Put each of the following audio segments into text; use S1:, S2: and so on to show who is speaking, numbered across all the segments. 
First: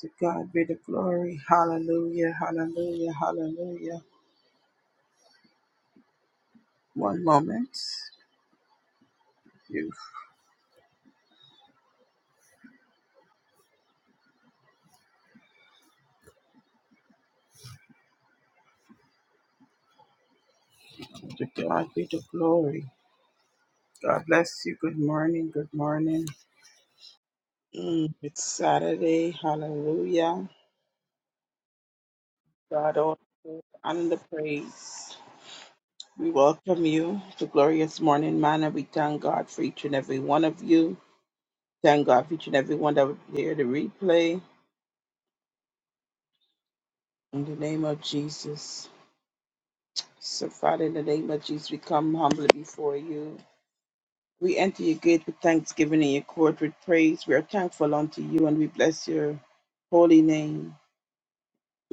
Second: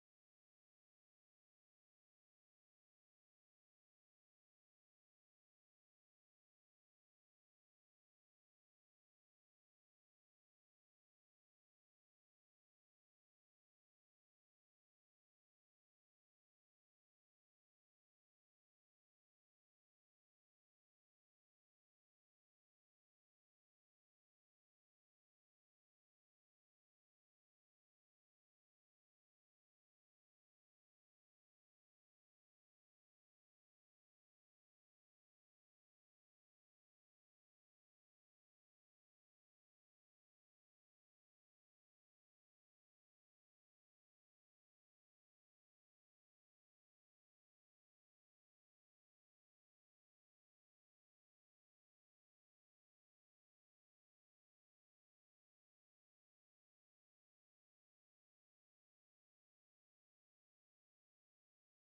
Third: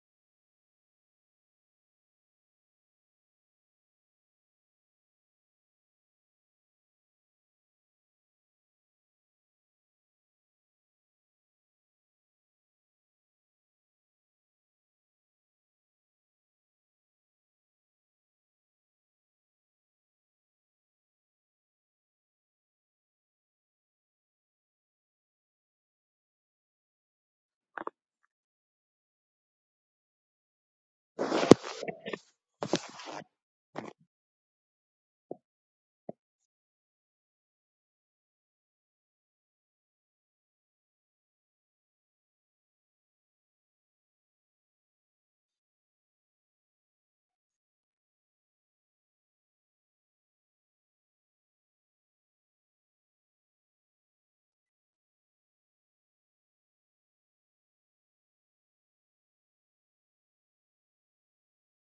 S1: To God be the glory. Hallelujah, hallelujah, hallelujah. One moment. You. To God be the glory. God bless you. Good morning, good morning. Mm, it's Saturday. Hallelujah. God, all the honor and the praise. We welcome you to Glorious Morning Manor. We thank God for each and every one of you. Thank God for each and every one that would hear the replay. In the name of Jesus. So, Father, in the name of Jesus, we come humbly before you. We enter your gate with thanksgiving and your court with praise. We are thankful unto you and we bless your holy name.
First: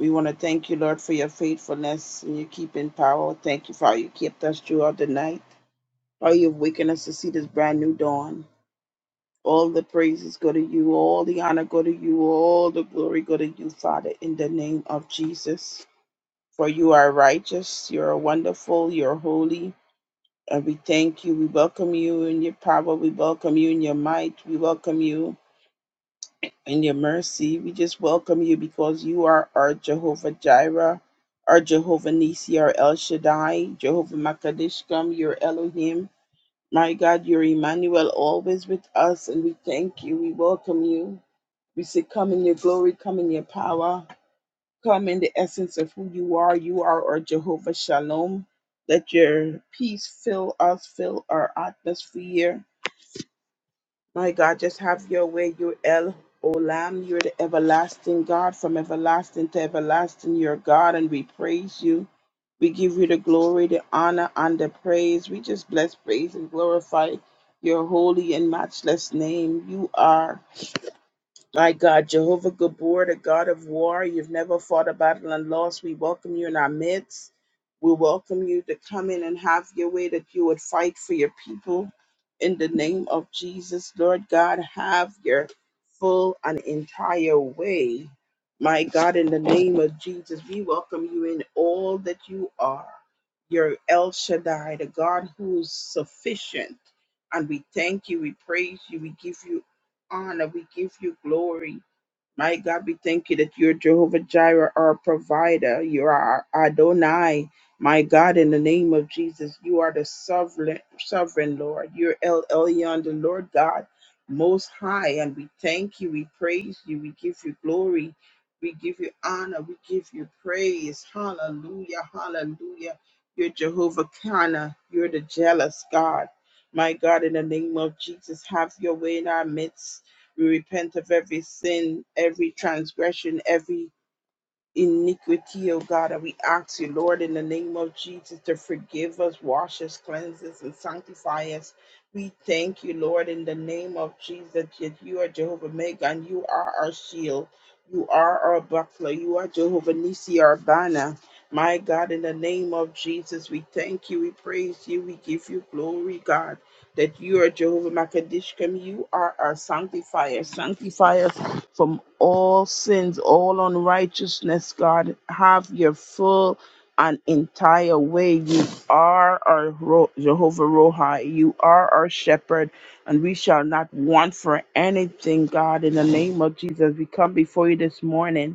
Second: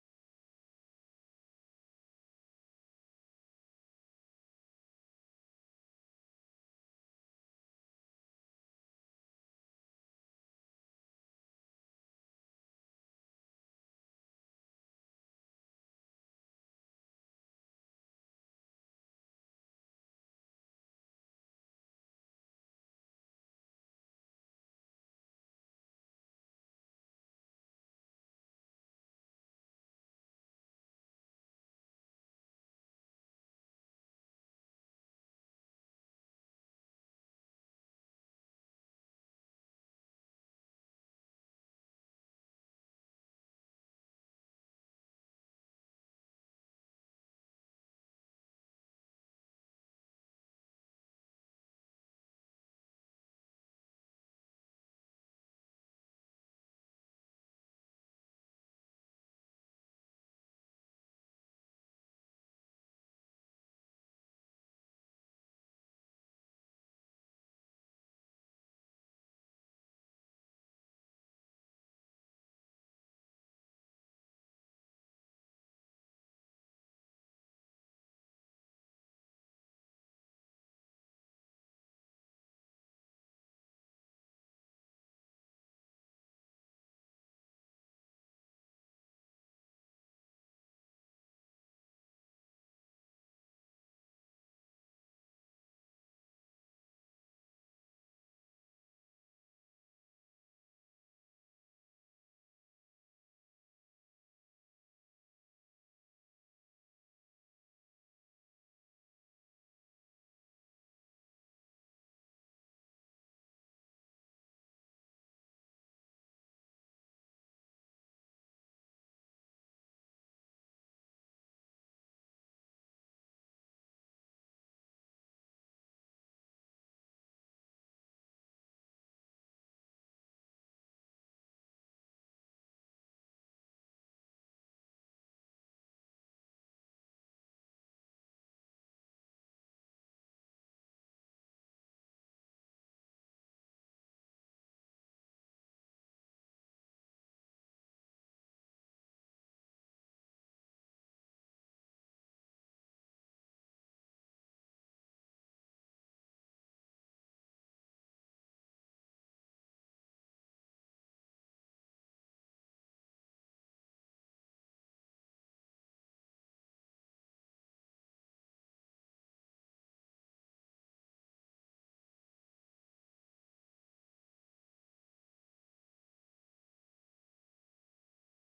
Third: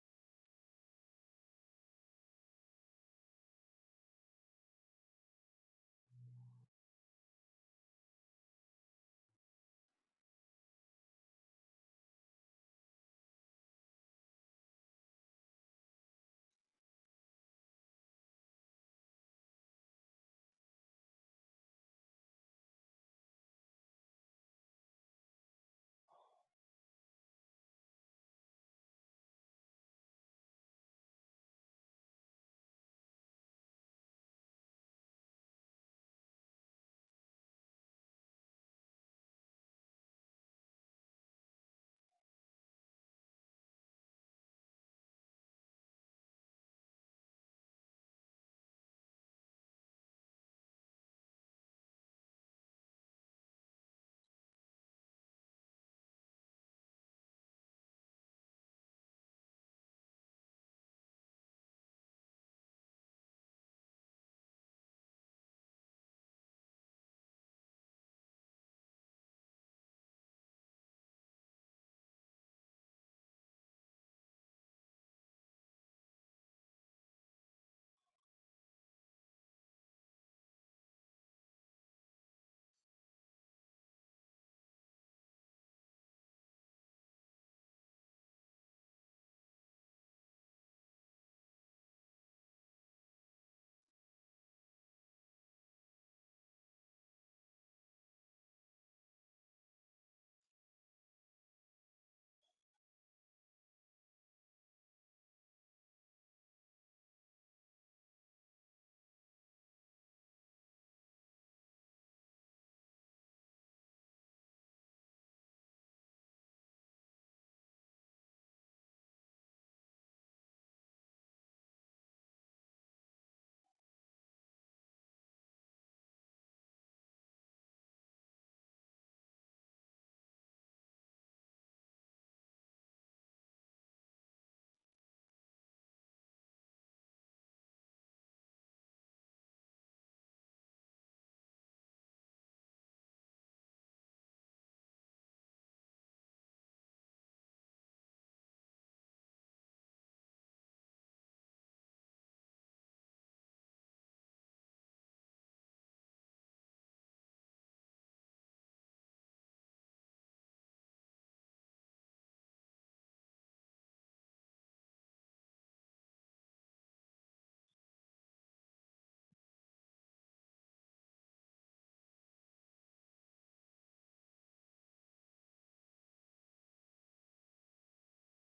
S1: We want to thank you, Lord, for your faithfulness and your keeping power. Thank you for how you kept us throughout the night, how you've wakened us to see this brand new dawn. All the praises go to you, all the honor go to you, all the glory go to you, Father, in the name of Jesus. For you are righteous, you are wonderful, you are holy, And we thank you. We welcome you in your power. We welcome you in your might. We welcome you in your mercy. We just welcome you because you are our Jehovah Jireh, our Jehovah Nisi, our El Shaddai, Jehovah Makadishkam, your Elohim. My God, you're Emmanuel, always with us. And we thank you. We welcome you. We say, Come in your glory, come in your power. Come in the essence of who you are. You are our Jehovah Shalom. Let your peace fill us, fill our atmosphere. My God, just have your way. You're El Olam. You're the everlasting God. From everlasting to everlasting, you're God, and we praise you. We give you the glory, the honor, and the praise. We just bless, praise, and glorify your holy and matchless name. You are. My God, Jehovah Gabor, the God of war, you've never fought a battle and lost. We welcome you in our midst. We welcome you to come in and have your way, that you would fight for your people in the name of Jesus. Lord God, have your full and entire way. My God, in the name of Jesus, we welcome you in all that you are. Your El Shaddai, the God who is sufficient. And we thank you, we praise you, we give you honor. We give you glory. My God, we thank you that you're Jehovah Jireh, our provider. You are our Adonai. My God, in the name of Jesus, you are the sovereign, sovereign Lord. You're El Elyon, the Lord God, most high. And we thank you. We praise you. We give you glory. We give you honor. We give you praise. Hallelujah. Hallelujah. You're Jehovah Kana. You're the jealous God. My God, in the name of Jesus, have your way in our midst. We repent of every sin, every transgression, every iniquity, oh God. And we ask you, Lord, in the name of Jesus, to forgive us, wash us, cleanse us, and sanctify us. We thank you, Lord, in the name of Jesus, that you are Jehovah Mega and you are our shield. You are our buckler. You are Jehovah Nisi, our banner. My God, in the name of Jesus, we thank you, we praise you, we give you glory, God, that you are Jehovah Makadishkim. You are our sanctifier. Sanctify us from all sins, all unrighteousness, God. Have your full and entire way. You are our Ro- Jehovah Rohi. You are our shepherd, and we shall not want for anything, God. In the name of Jesus, we come before you this morning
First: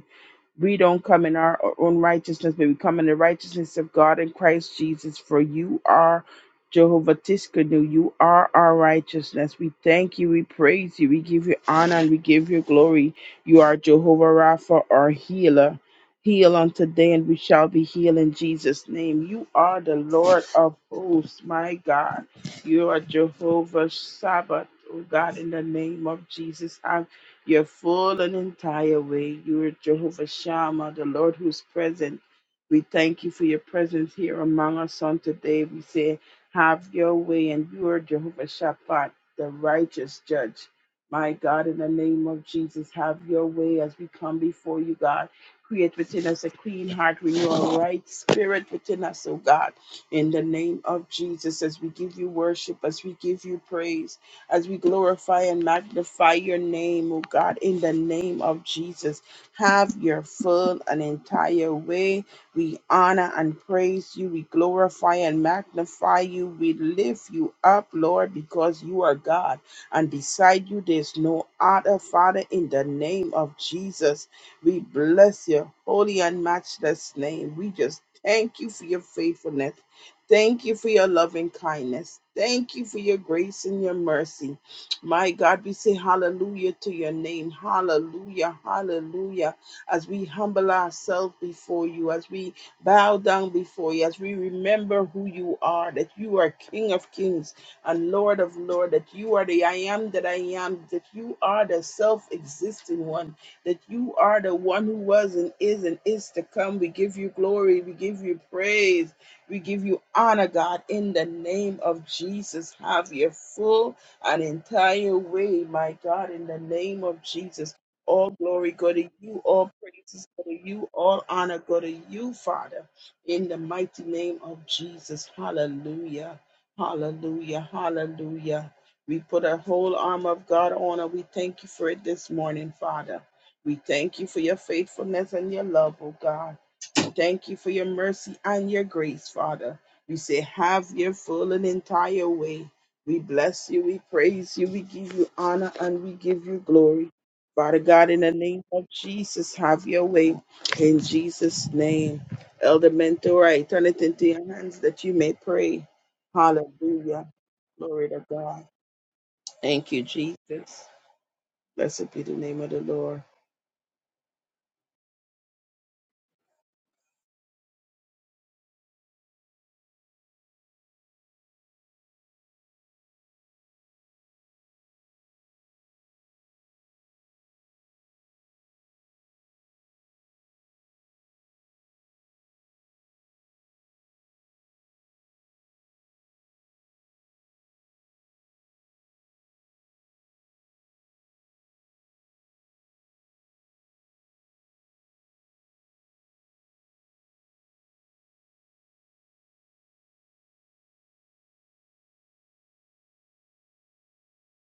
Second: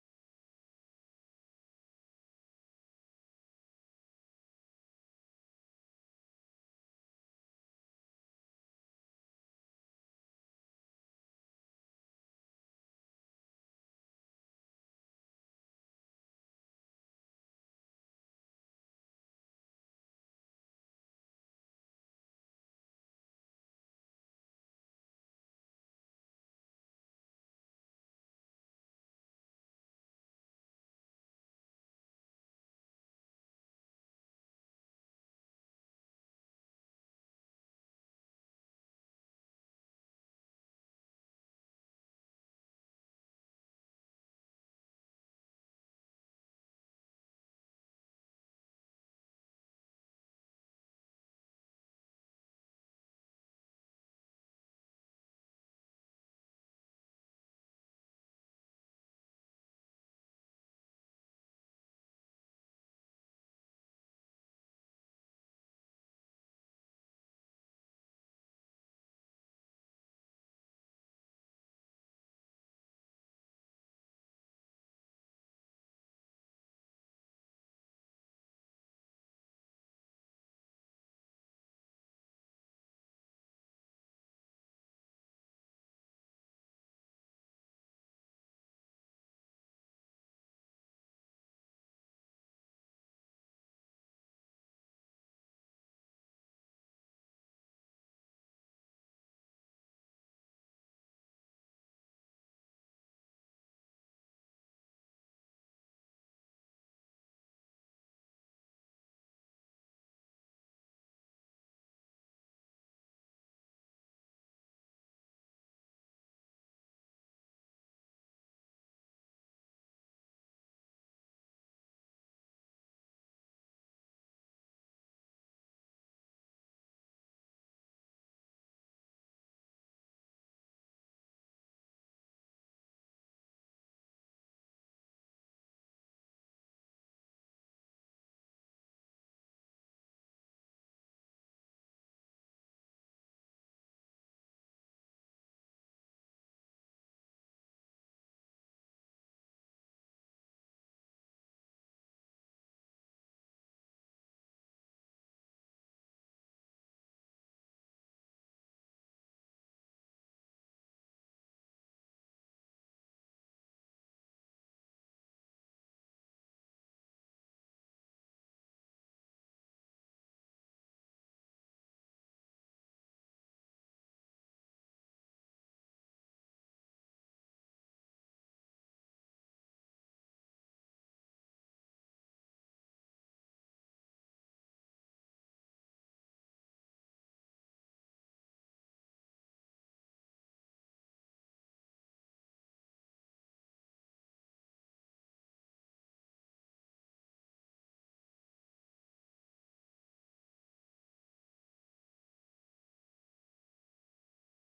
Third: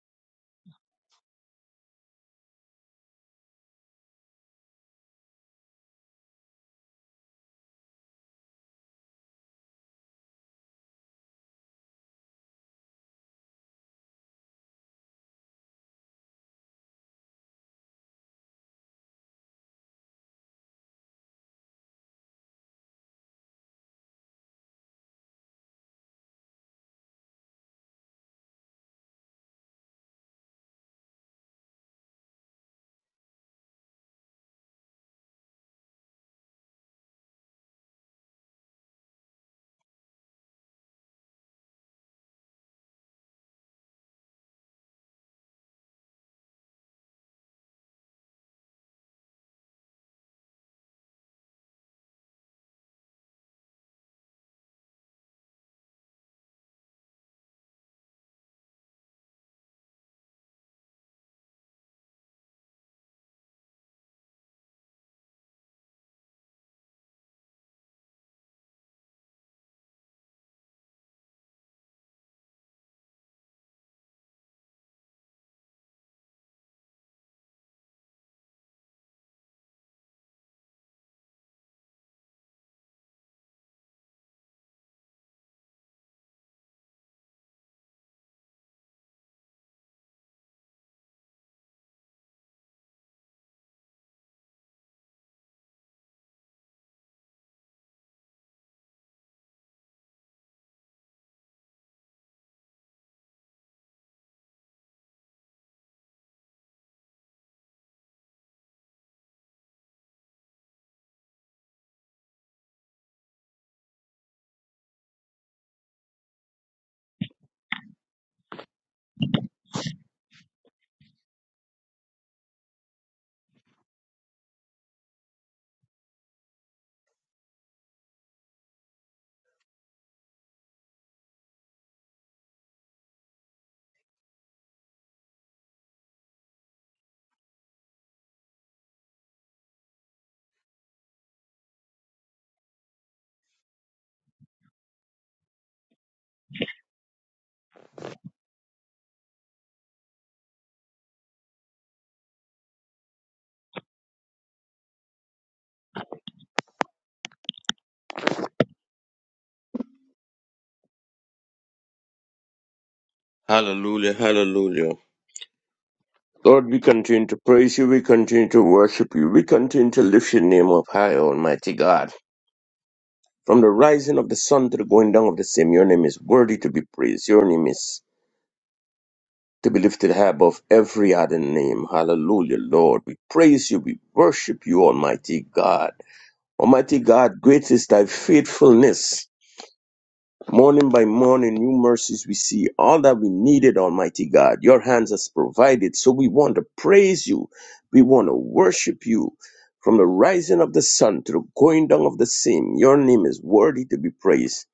S1: we don't come in our own righteousness, but we come in the righteousness of God in Christ Jesus. For you are Jehovah Tiskanu. You are our righteousness. We thank you. We praise you. We give you honor and we give you glory. You are Jehovah Rapha, our healer. Heal on today, and we shall be healed in Jesus' name. You are the Lord of hosts, my God. You are Jehovah Sabbath, oh God, in the name of Jesus. I your full and entire way. You are Jehovah Shammah, the Lord who's present. We thank you for your presence here among us on today. We say, have your way, and you are Jehovah Shaphat, the righteous judge. My God, in the name of Jesus, have your way as we come before you, God. Create within us a clean heart, renew a right spirit within us, oh God. In the name of Jesus, as we give you worship, as we give you praise as we glorify and magnify your name, oh God, in the name of Jesus. Have your full and entire way. We honor and praise you. We glorify and magnify you. We lift you up, Lord, because you are God. And beside you, there's no other, Father, in the name of Jesus. We bless your holy and matchless name. We just thank you for your faithfulness. Thank you for your loving kindness. Thank you for your grace and your mercy. My God, we say hallelujah to your name. Hallelujah. Hallelujah. As we humble ourselves before you, as we bow down before you, as we remember who you are, that you are King of kings and Lord of lords, that you are the I am that I am, that you are the self existing one, that you are the one who was and is and is to come. We give you glory. We give you praise. We give you honor, God, in the name of Jesus. Have your full and entire way, my God, in the name of Jesus. All glory go to you, all praises go to you, all honor go to you, Father, in the mighty name of Jesus. Hallelujah, hallelujah, hallelujah. We put a whole arm of God on and we thank you for it this morning, Father. We thank you for your faithfulness and your love, oh God. Thank you for your mercy and your grace, Father. We say, have your full and entire way. We bless you, we praise you, we give you honor, and we give you glory. Father God, in the name of Jesus, have your way. In Jesus' name. Elder Mentor, I turn it into your hands that you may pray. Hallelujah. Glory to God. Thank you, Jesus. Blessed be the name of the Lord.
S2: Hallelujah, hallelujah. Lord, we continue to praise you, we continue to worship you, we continue to lift your name up high, Almighty God. From the rising of the sun to the going down of the same, your name is worthy to be praised. Your name is to be lifted high above every other name. Hallelujah, Lord. We praise you, we worship you, Almighty God. Almighty God, great is thy faithfulness. Morning by morning, new mercies we see. All that we needed, Almighty God, your hands has provided. So we want to praise you. We want to worship you. From the rising of the sun to the going down of the same, your name is worthy to be praised.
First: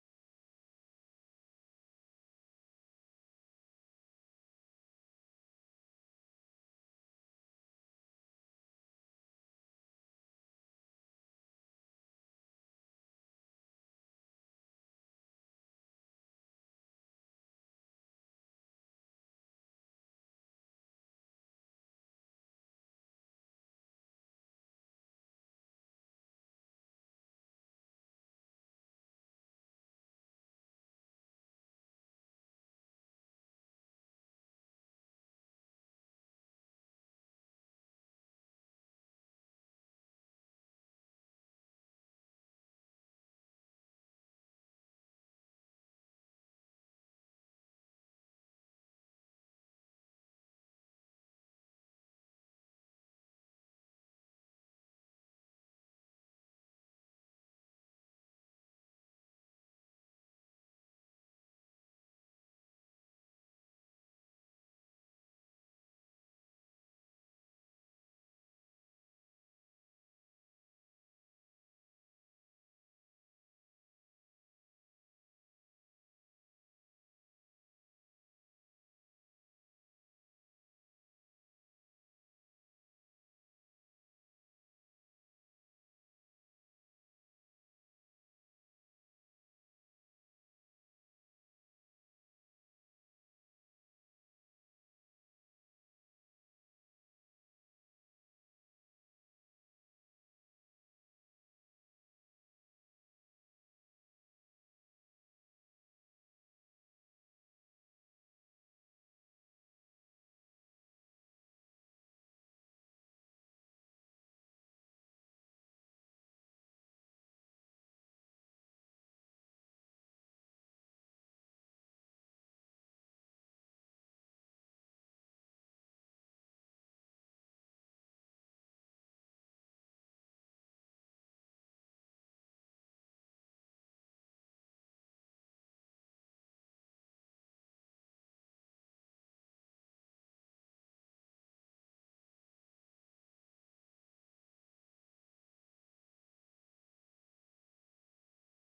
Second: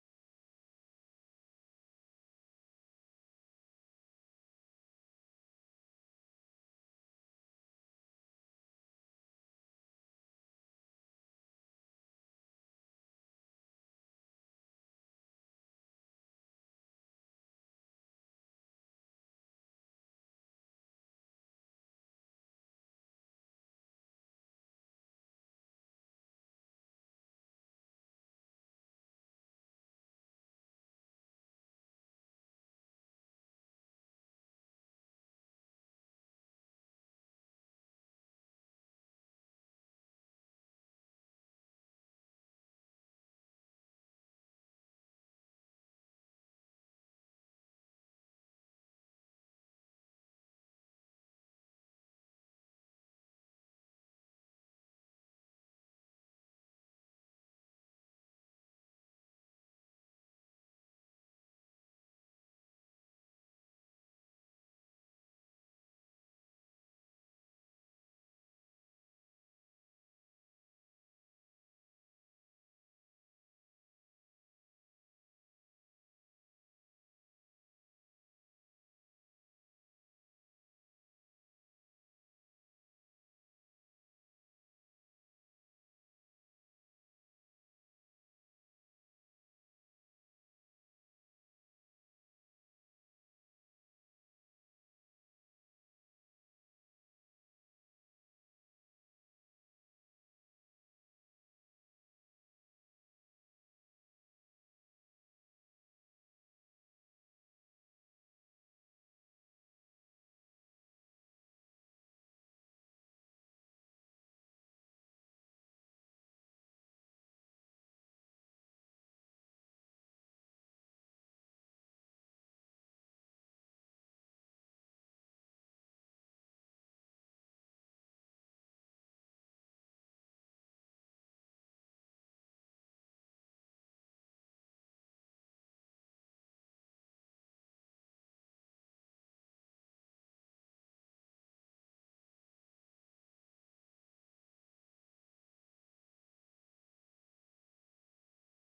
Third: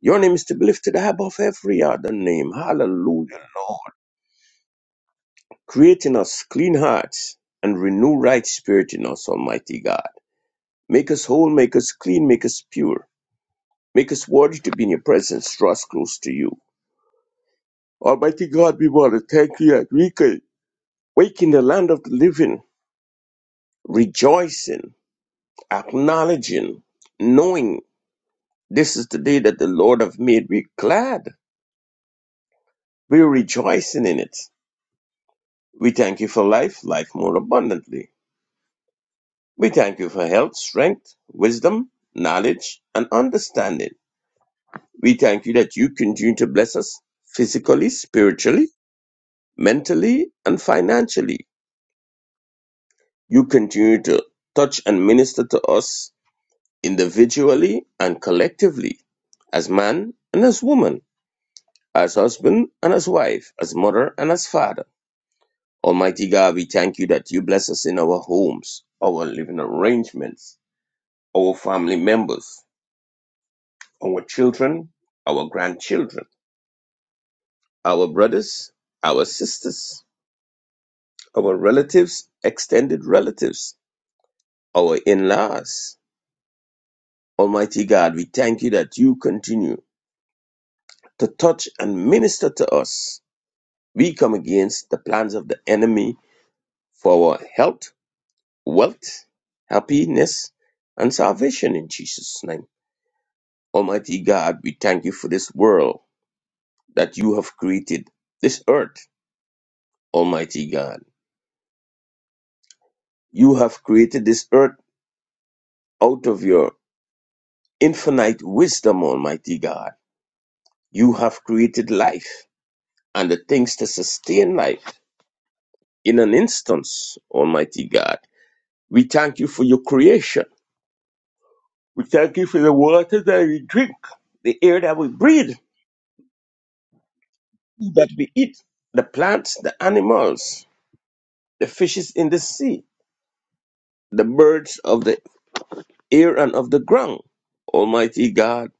S2: Your name is to be lifted above every other name. Hallelujah, Lord. Create in us clean hearts and renew right spirit in us, Almighty God. Make us whole, make us clean, make us pure. Make us worthy to be in your presence, draw us close to you. Almighty God, we want to thank you that we could wake in the land of the living, rejoicing, acknowledging, knowing this is the day that the Lord have made. We're glad. We're rejoicing in it. We thank you for life, life more abundantly. We thank you for health, strength, wisdom, knowledge, and understanding. We thank you that you continue to bless us physically, spiritually, mentally, and financially. You continue to touch and minister to us individually and collectively, as man and as woman, as husband and as wife, as mother and as father. Almighty God, we thank you that you bless us in our homes, our living arrangements, our family members, our children, our grandchildren, our brothers, our sisters, our relatives, extended relatives, our in laws. Almighty God, we thank you that you continue to touch and minister to us We come against the plans of the enemy for our health, wealth, happiness, and salvation in Jesus' name. Almighty God, we thank you for this world that you have created, this earth, Almighty God. You have created this earth out of your infinite wisdom, Almighty God. You have created life and the things to sustain life in an instance, Almighty God. We thank you for your creation We thank you for the water that we drink, the air that we breathe, that we eat, the plants, the animals, the fishes in the sea, the birds of the air and of the ground. Almighty God,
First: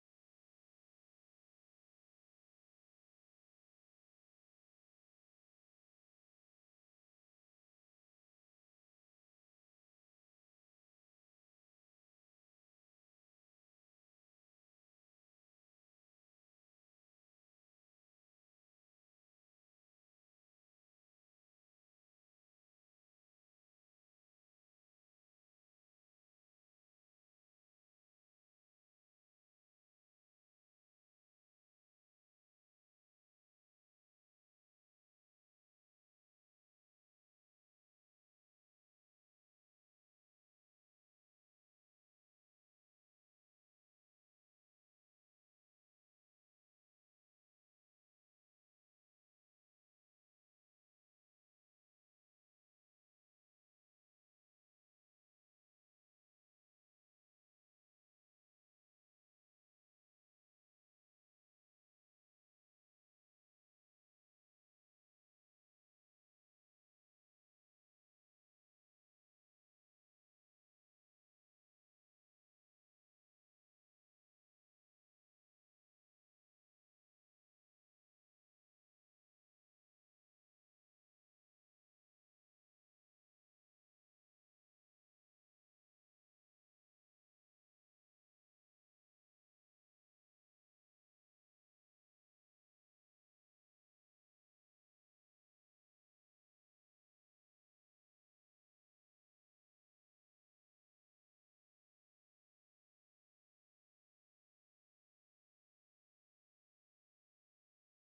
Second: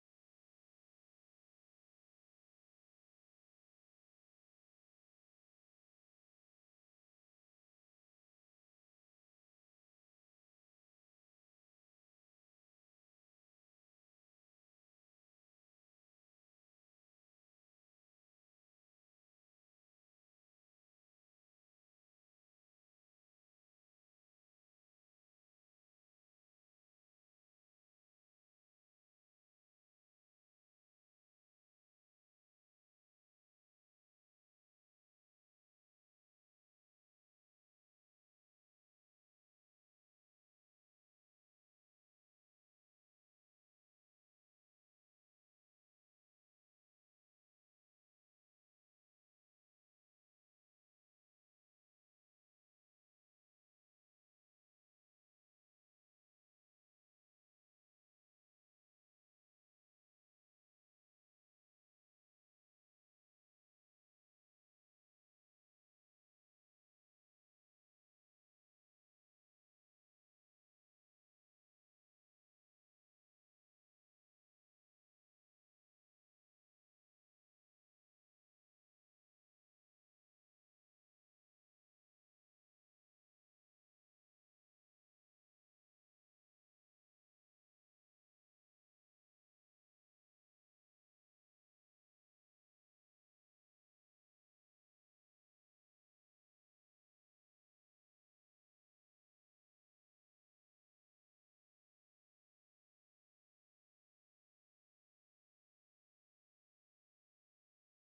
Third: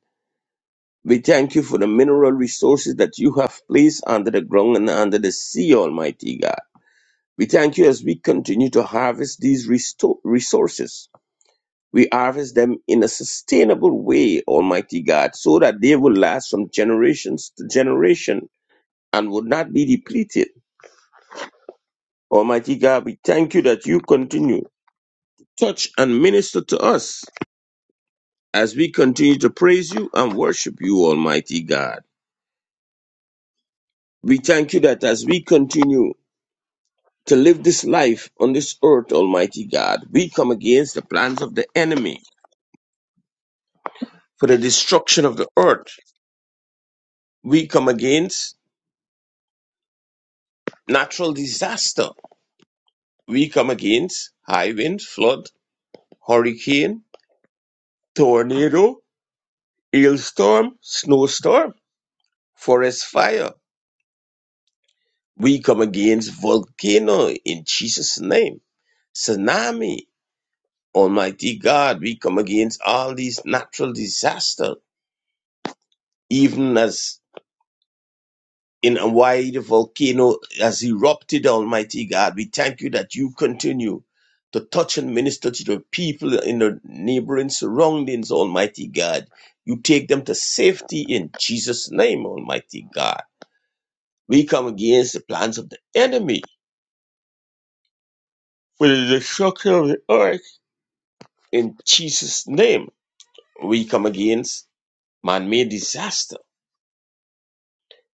S2: we thank you for the mineral resources that you have placed under the ground and under the sea, Almighty God. We thank you as we continue to harvest these resto- resources. We harvest them in a sustainable way, Almighty God, so that they will last from generations to generation and would not be depleted. Almighty God, we thank you that you continue to touch and minister to us as we continue to praise you and worship you, Almighty God. We thank you that as we continue to live this life on this earth, Almighty God, we come against the plans of the enemy for the destruction of the earth. We come against natural disaster. We come against high wind, flood, hurricane, tornado, hailstorm, snowstorm forest fire. We come against volcano in Jesus' name. Tsunami, Almighty God, we come against all these natural disasters, even as in Hawaii the volcano has erupted, Almighty God. We thank you that you continue to touch and minister to the people in the neighboring surroundings, Almighty God. You take them to safety in Jesus' name, Almighty God. We come against the plans of the enemy With the destruction of the earth. In Jesus' name, we come against man-made disaster,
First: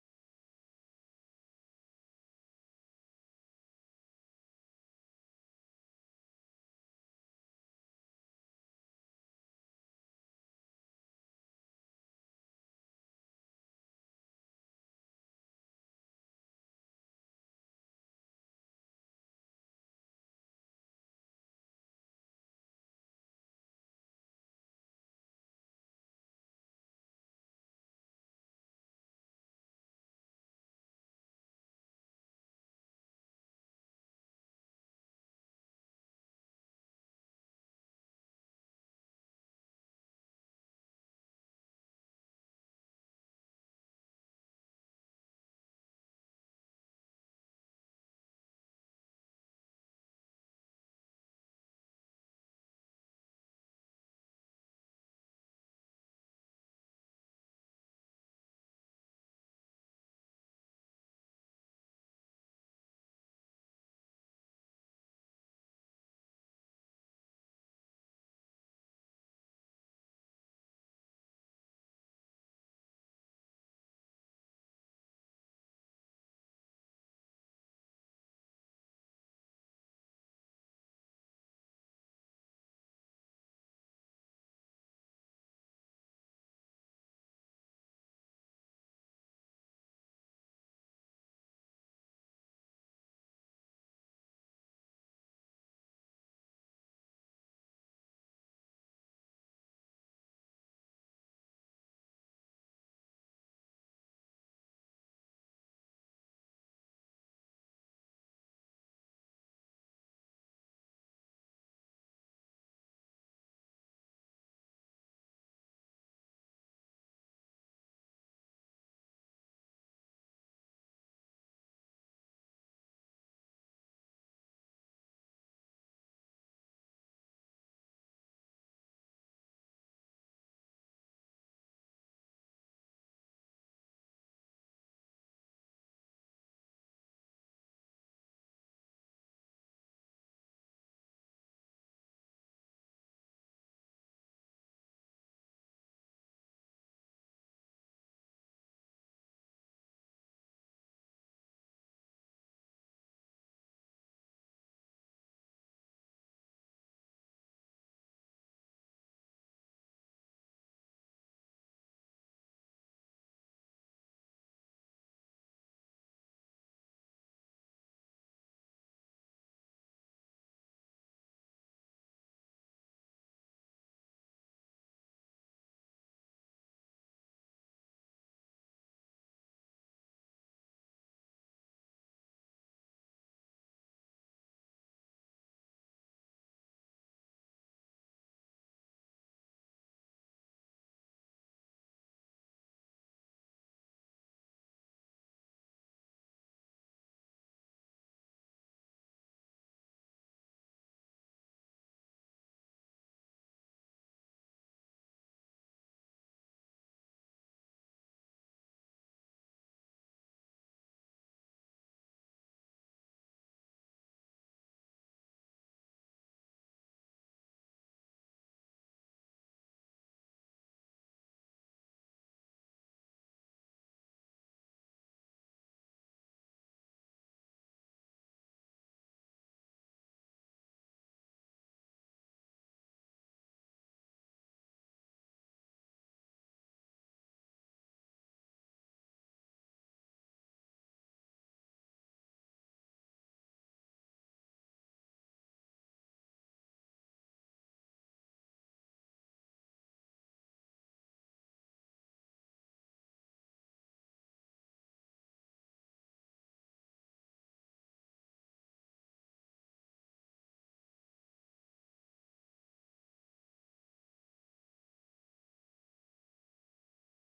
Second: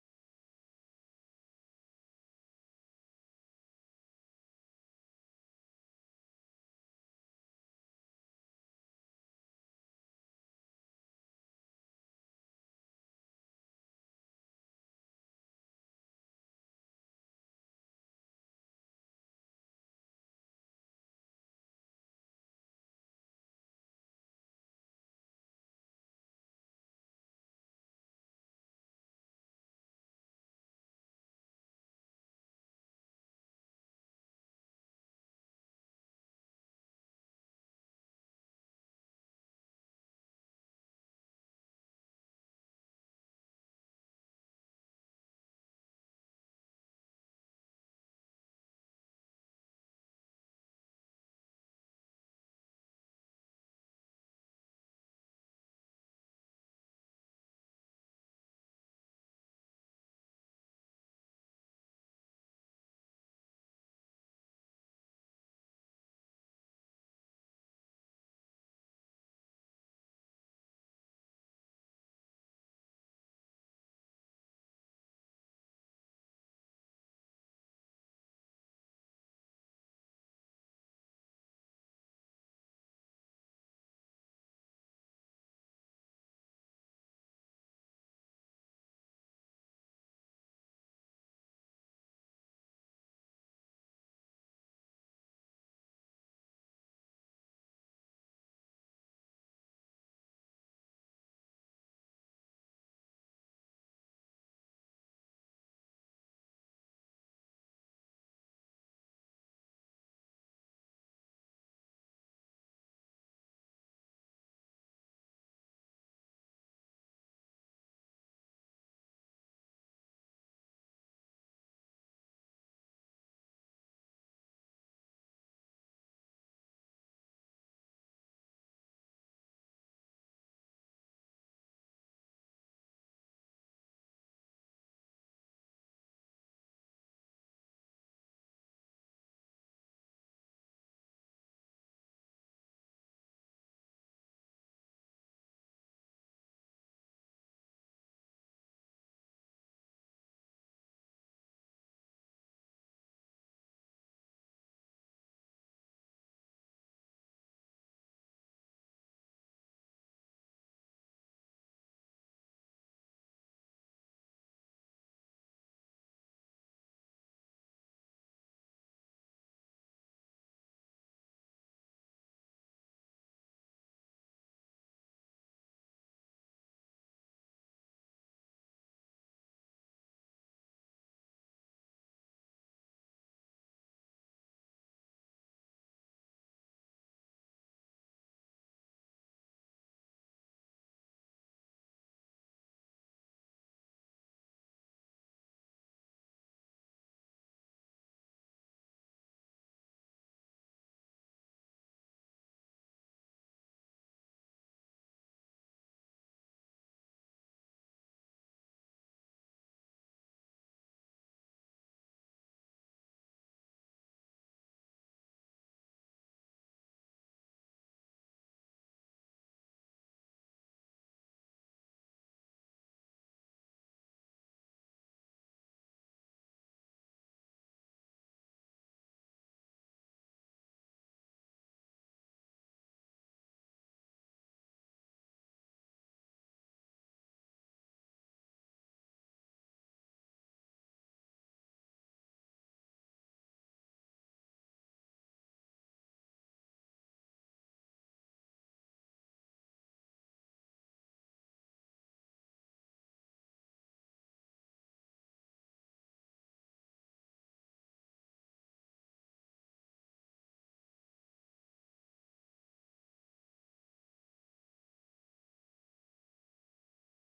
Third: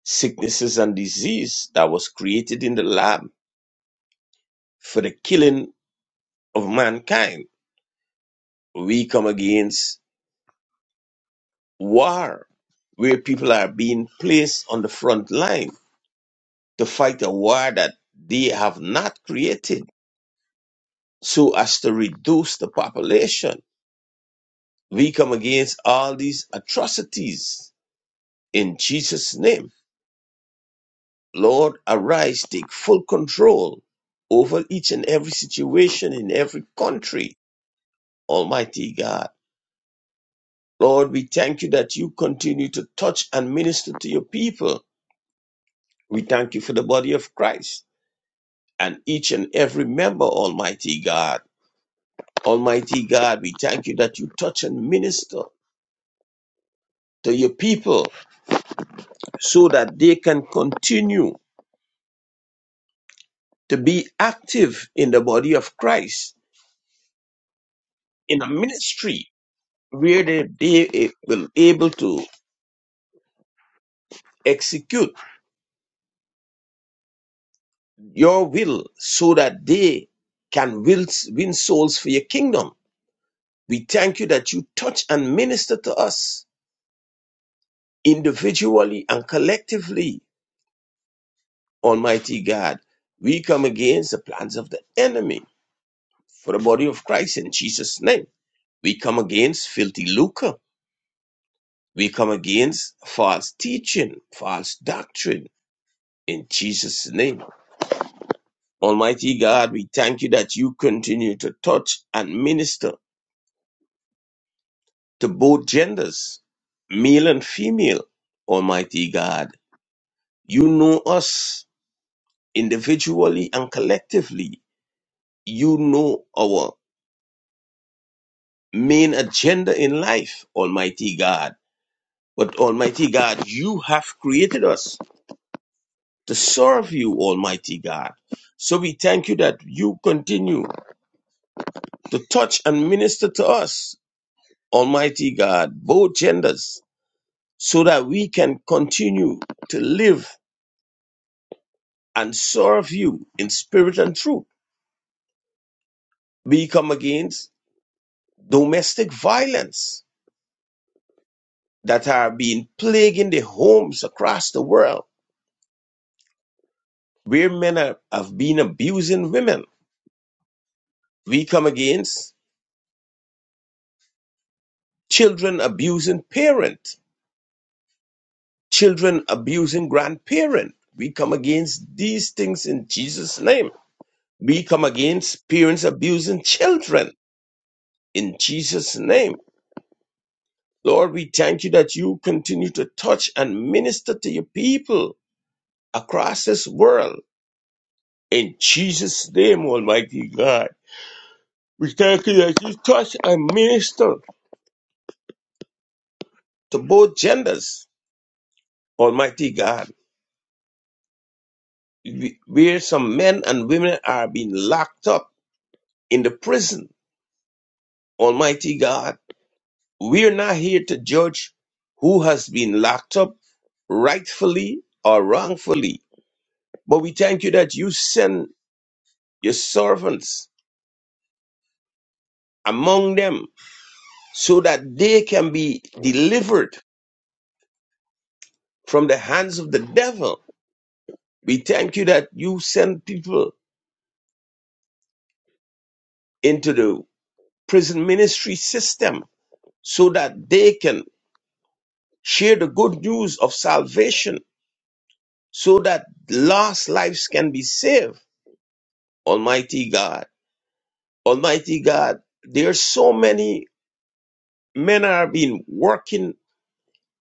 S2: sicknesses and disease that was created in the lab for the killing of mankind. We come against war, where people are being placed on the front line to fight a war that they have not created so as to reduce the population. We come against all these atrocities in Jesus' name Lord, arise, take full control over each and every situation in every country, Almighty God. Lord, we thank you that you continue to touch and minister to your people. We thank you for the body of Christ and each and every member, Almighty God. Almighty God, we thank you that you touch and minister to your people so that they can continue to be active in the body of Christ, in the ministry really they they will able to execute your will so that they can will, win souls for your kingdom. We thank you that you touch and minister to us individually and collectively, Almighty God. We come against the plans of the enemy for the body of Christ in Jesus' name. We come against filthy lucre. We come against false teaching, false doctrine in Jesus' name. Almighty God, we thank you that you continue to touch and minister to both genders, male and female. Almighty God, you know us individually and collectively. You know our main agenda in life, Almighty God. But Almighty God, you have created us to serve you, Almighty God. So we thank you that you continue to touch and minister to us, Almighty God, both genders so that we can continue to live and serve you in spirit and truth. We come against domestic violence that are being plaguing the homes across the world where men are, have been abusing women. We come against children abusing parent, children abusing grandparent. We come against these things in Jesus' name. We come against parents abusing children in Jesus' name Lord, we thank you that you continue to touch and minister to your people across this world. In Jesus' name, Almighty God. We thank you that you touch and minister to both genders, Almighty God. We- Where some men and women are being locked up in the prison, Almighty God. We are not here to judge who has been locked up rightfully or wrongfully. But we thank you that you send your servants among them so that they can be delivered from the hands of the devil. We thank you that you send people into the prison ministry system so that they can share the good news of salvation so that lost lives can be saved. Almighty God, Almighty God, there are so many men are being working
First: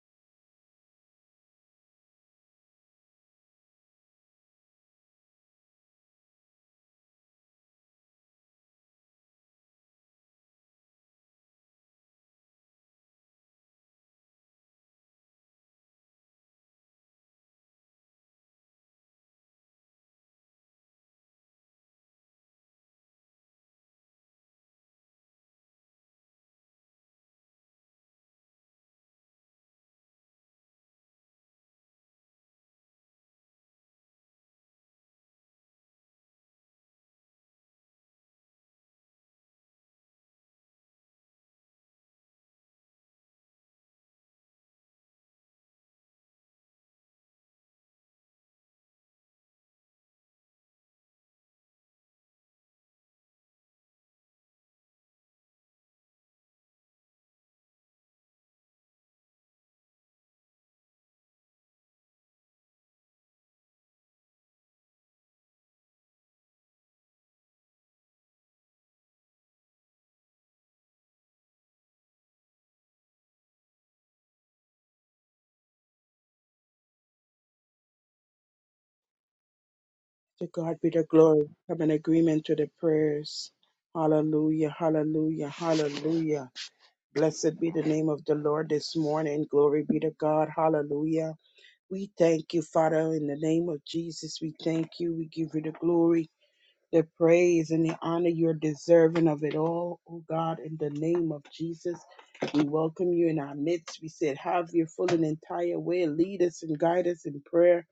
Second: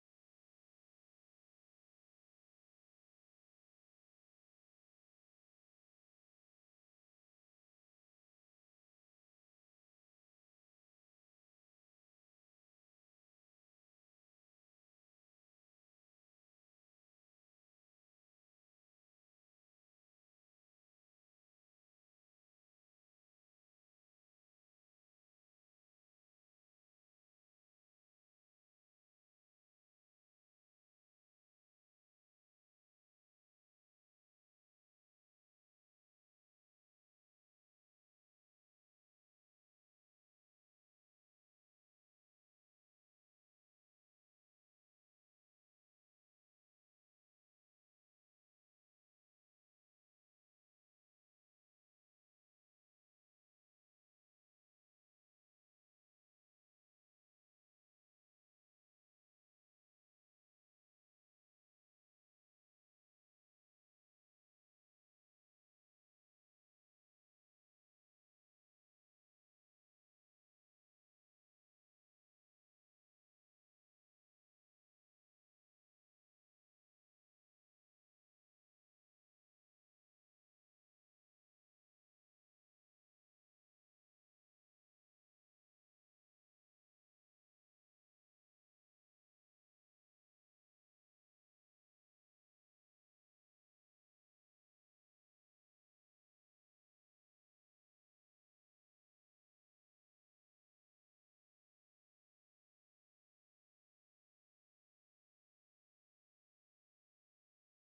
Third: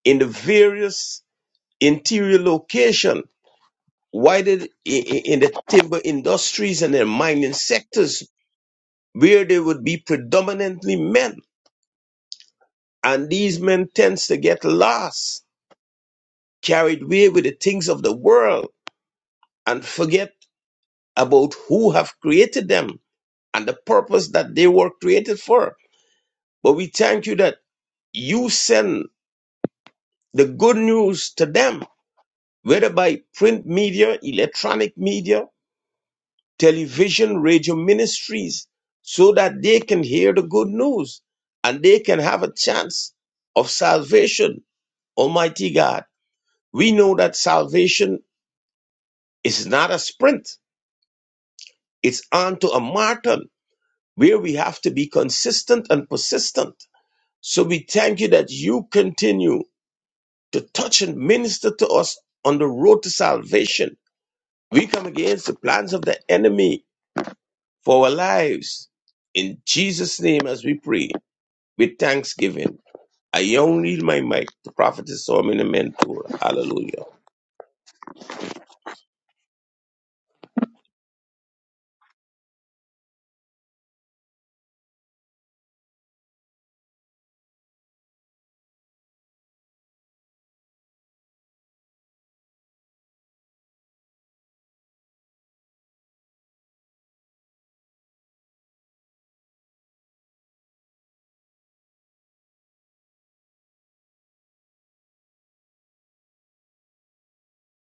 S2: in the various interior location Why did i- i- in the timber industries and the mining sectors where they would be predominantly men, and these men tends to get lost, carried away with the things of the world, and forget about who have created them and the purpose that they were created for. But we thank you that you send the good news to them, whether by print media, electronic media, television, radio ministries so that they can hear the good news and they can have a chance of salvation. Almighty God, we know that salvation is not a sprint, it's onto a marathon where we have to be consistent and persistent. So we thank you that you continue to touch and minister to us on the road to salvation. We come against the plans of the enemy for our lives. In Jesus' name, as we pray. with thanksgiving. I yield my mic to prophetess so many men hallelujah.
S1: To God be the glory. Come in agreement to the prayers. Hallelujah, hallelujah, hallelujah. Blessed be the name of the Lord this morning. Glory be to God. Hallelujah. We thank you, Father, in the name of Jesus. We thank you. We give you the glory the praise and the honor you're deserving of it all, oh God, in the name of Jesus. We welcome you in our midst. We said, Have your full and entire way. Lead us and guide us in prayer.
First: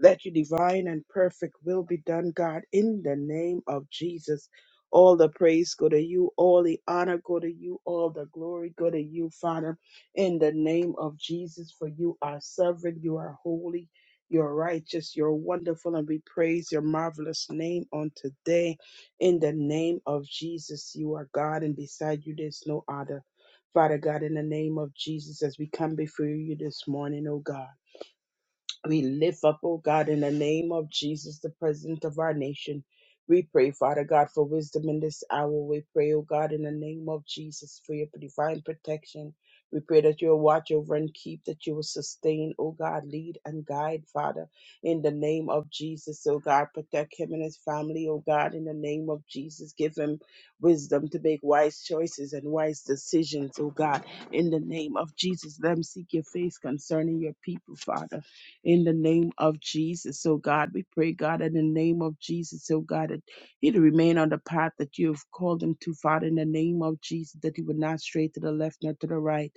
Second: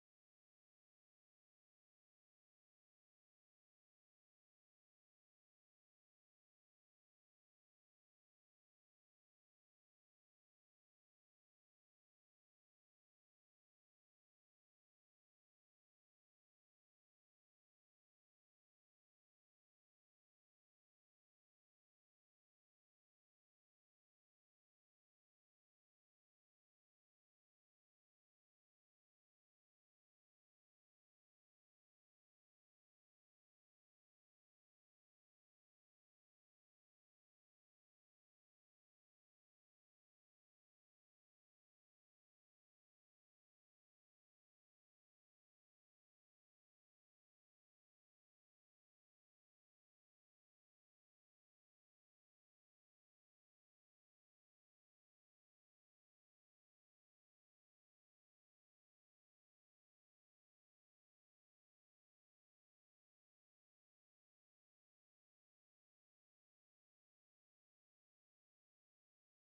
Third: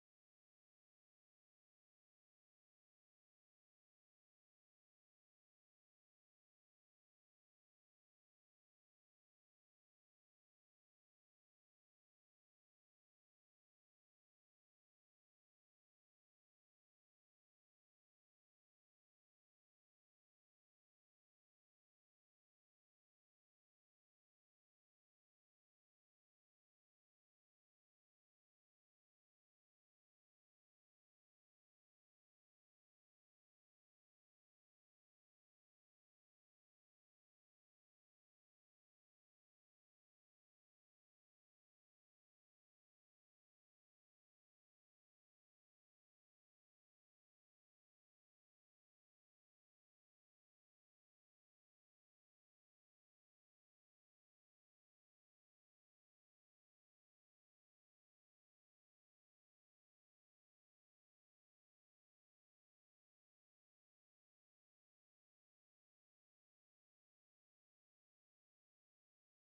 S1: Let your divine and perfect will be done, God, in the name of Jesus. All the praise go to you, all the honor go to you, all the glory go to you, Father, in the name of Jesus. For you are sovereign, you are holy, you're righteous, you're wonderful, and we praise your marvelous name on today. In the name of Jesus, you are God, and beside you there's no other. Father God, in the name of Jesus, as we come before you this morning, oh God. We lift up, oh God, in the name of Jesus, the President of our nation. We pray, Father God, for wisdom in this hour. We pray, oh God, in the name of Jesus, for your divine protection. We pray that you will watch over and keep, that you will sustain, oh God, lead and guide, Father, in the name of Jesus, oh God. Protect him and his family, oh God, in the name of Jesus. Give him wisdom to make wise choices and wise decisions, oh God, in the name of Jesus. Let him seek your face concerning your people, Father in the name of Jesus. So, God, we pray, God, in the name of Jesus, so God, that he'd remain on the path that you have called him to, Father, in the name of Jesus, that he would not stray to the left nor to the right,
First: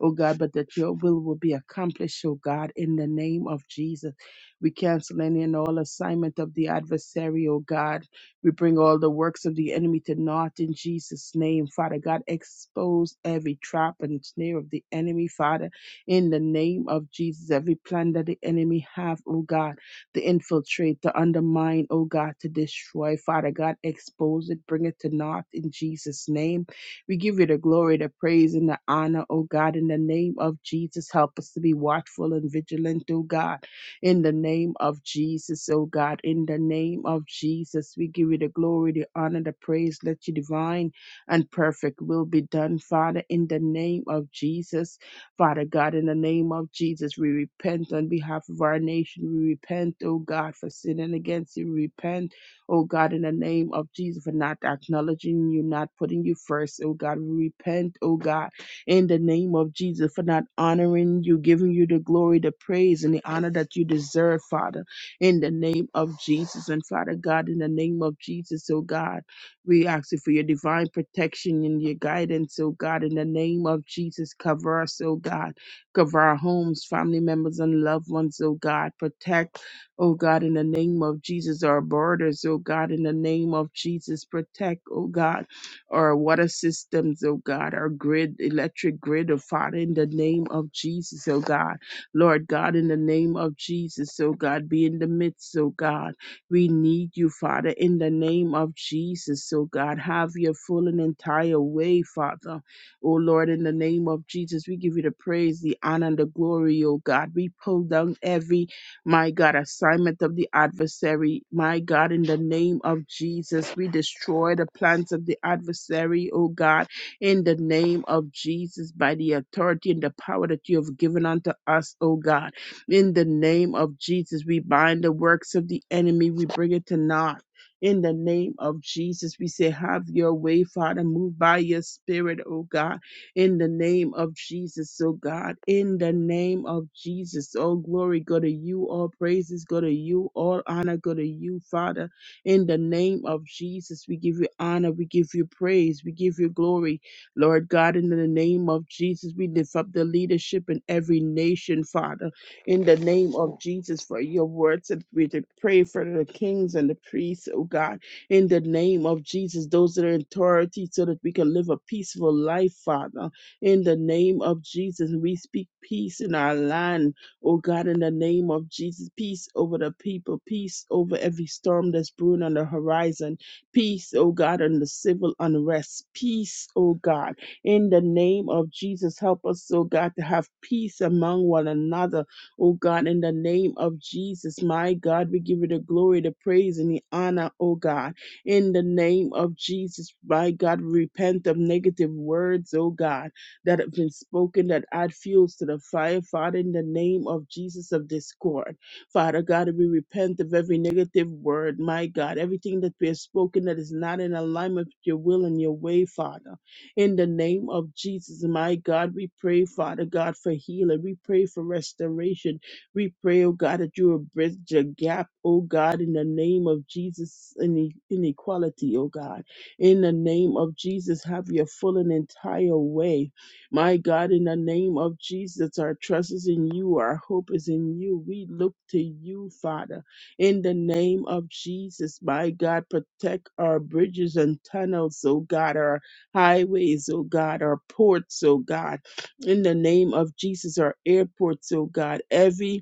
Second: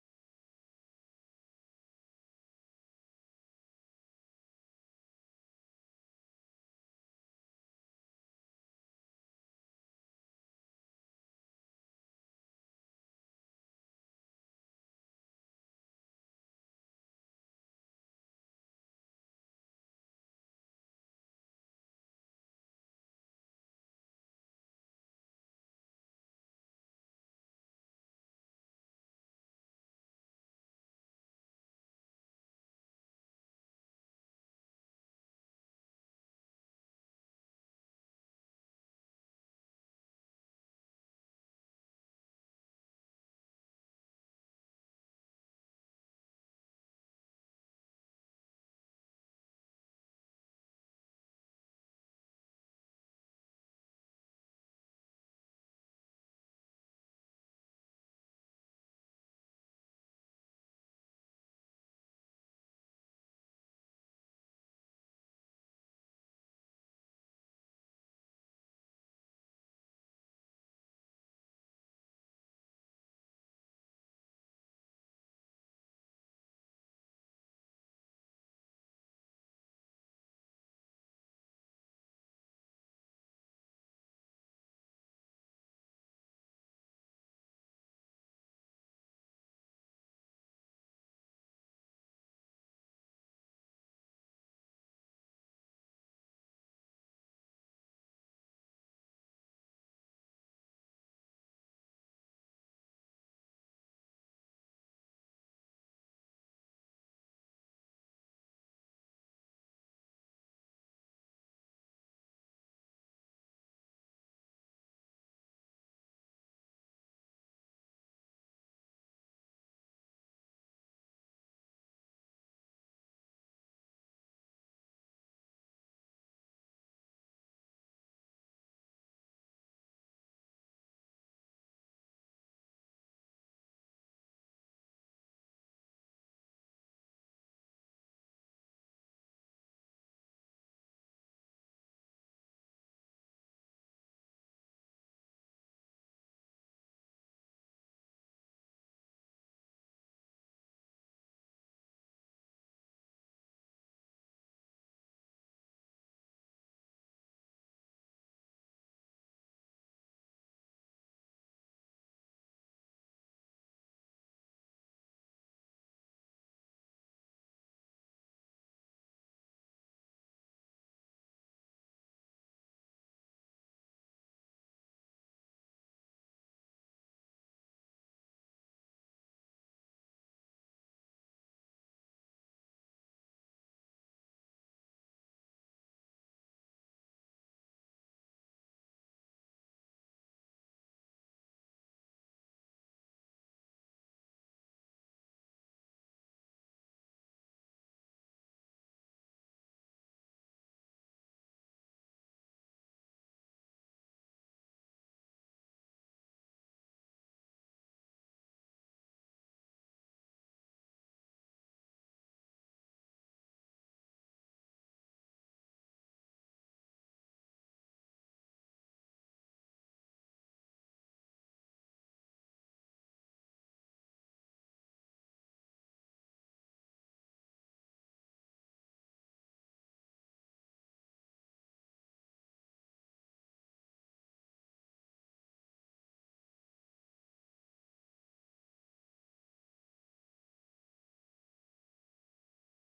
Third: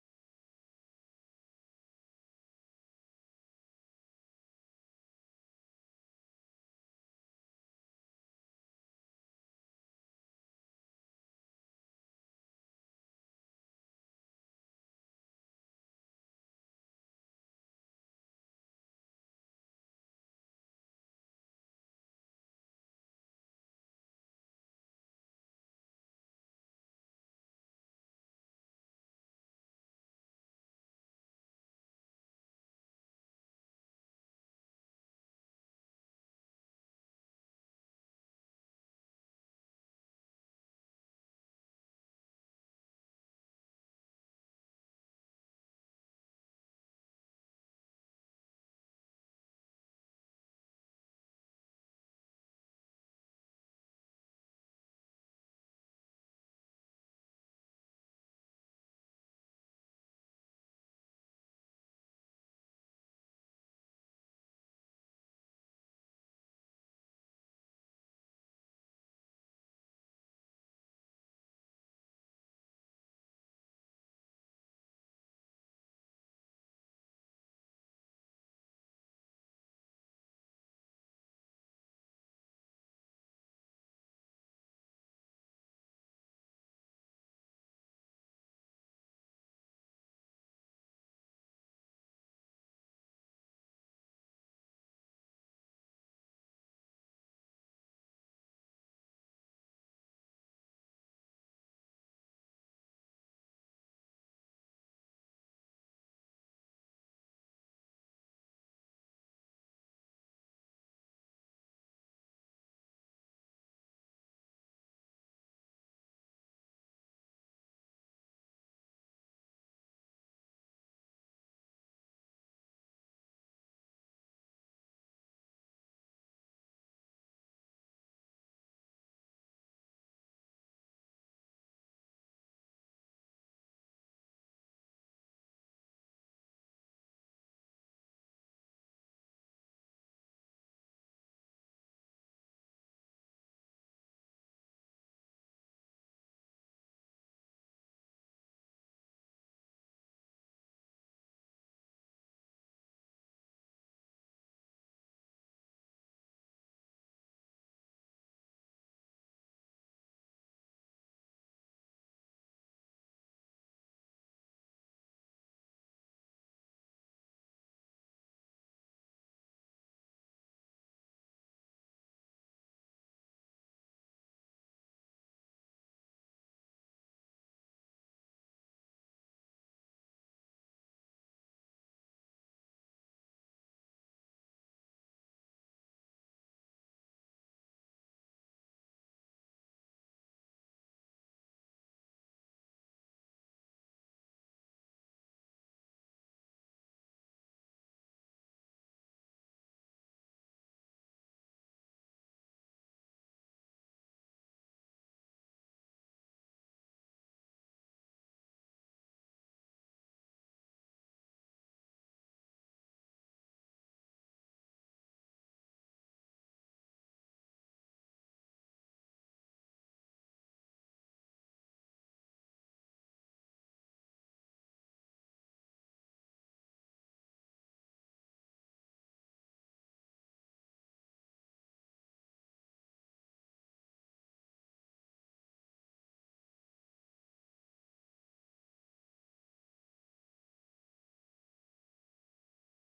S1: oh God, but that your will will be accomplished, oh God, in the name of Jesus. We cancel any and all assignment of the adversary, oh God. We bring all the works of the enemy to naught in Jesus' name, Father God. Expose every trap and snare of the enemy, Father in the name of Jesus. Every plan that the enemy have, oh God, to infiltrate, to undermine, oh God, to destroy, Father God, expose it, bring it to naught in Jesus' name. We give you the glory, the praise, and the honor, oh God, in the name of Jesus. Help us to be watchful and vigilant, oh God, in the name of Jesus, oh God, in the name of Jesus. We give you the glory, the honor, the praise. Let your divine and perfect will be done, Father, in the name of Jesus. Father God, in the name of Jesus, we repent on behalf of our nation. We repent, oh God, for sinning against you. We repent, oh God, in the name of Jesus, for not acknowledging you, not putting you first, oh God. We repent, oh God, in the name of Jesus, for not honoring you, giving you the glory, the praise, and the honor that you deserve, Father, in the name of Jesus. And Father God, in the name of Jesus, oh God. We ask you for your divine protection and your guidance, oh God, in the name of Jesus. Cover us, oh God. Cover our homes, family members, and loved ones, oh God. Protect, oh God, in the name of Jesus, our borders, oh God, in the name of Jesus. Protect, oh God, our water systems, oh God, our grid, electric grid, oh Father, in the name of Jesus, oh God. Lord God, in the name of Jesus, oh God, be in the midst, oh God. We need you, Father, in the name of Jesus. So, God, have your full and entire way, Father. Oh, Lord, in the name of Jesus, we give you the praise, the honor, and the glory, oh, God. We pull down every, my God, assignment of the adversary. My God, in the name of Jesus, we destroy the plans of the adversary, oh, God, in the name of Jesus, by the authority and the power that you have given unto us, oh, God. In the name of Jesus, we bind the works of the enemy, we bring it to naught. In the name of Jesus, we say, Have your way, Father. Move by your spirit, oh God. In the name of Jesus, oh God. In the name of Jesus, all glory go to you. All praises go to you. All honor go to you, Father. In the name of Jesus, we give you honor. We give you praise. We give you glory. Lord God, in the name of Jesus, we lift up the leadership in every nation, Father in the name of Jesus for your words that we to pray for the kings and the priests, oh God, in the name of Jesus, those that are in authority so that we can live a peaceful life, Father. In the name of Jesus, we speak peace in our land, oh God, in the name of Jesus, peace over the people, peace over every storm that's brewing on the horizon, peace, oh God, on the civil unrest, peace, oh God, in the name of Jesus, help us, oh God, to have peace among one another Oh God, in the name of Jesus, my God, we give you the glory, the praise, and the honor, oh God. In the name of Jesus, my God, we repent of negative words, oh God, that have been spoken that add fuels to the fire, Father, in the name of Jesus of discord. Father God, we repent of every negative word, my God, everything that we have spoken that is not in alignment with your will and your way, Father. In the name of Jesus, my God, we pray, Father God, for healing. We pray for restoration. We pray, oh God, that you will bridge the gap, oh God, in the name of Jesus, in inequality, oh God. In the name of Jesus, have your full and entire way. My God, in the name of Jesus, our trust is in you, our hope is in you. We look to you, Father. In the name of Jesus, my God, protect our bridges and tunnels, oh God, our highways, oh God, our ports, oh God, in the name of Jesus, our airports, oh God, every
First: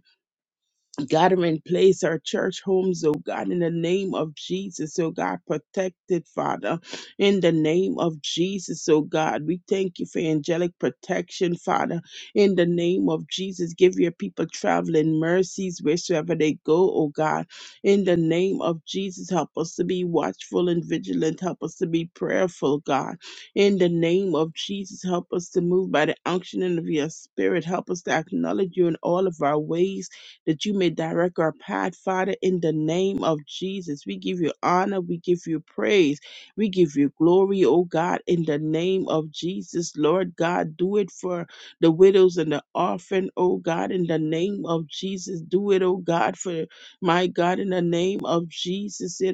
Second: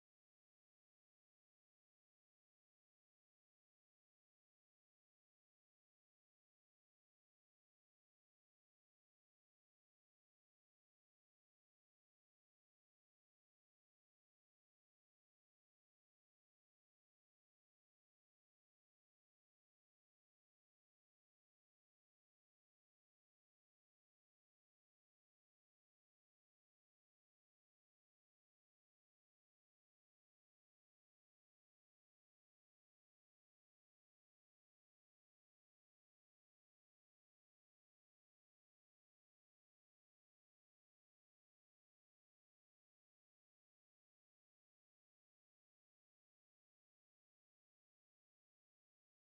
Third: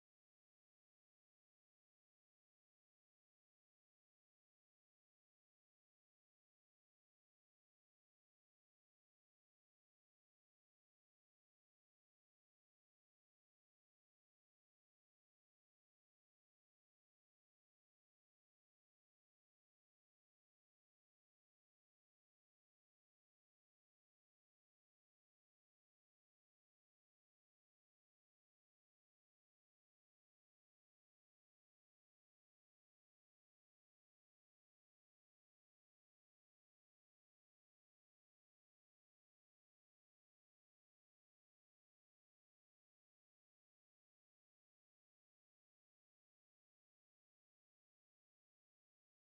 S1: God, them in place, our church homes, oh God, in the name of Jesus, oh God, protect it, Father, in the name of Jesus, oh God. We thank you for angelic protection, Father, in the name of Jesus. Give your people traveling mercies wheresoever they go, oh God, in the name of Jesus. Help us to be watchful and vigilant, help us to be prayerful, God, in the name of Jesus. Help us to move by the unction of your spirit, help us to acknowledge you in all of our ways that you may direct our path, Father, in the name of Jesus. We give you honor, we give you praise, we give you glory, oh God, in the name of Jesus. Lord God, do it for the widows and the orphan, oh God, in the name of Jesus. Do it, oh God, for my God, in the name of Jesus. The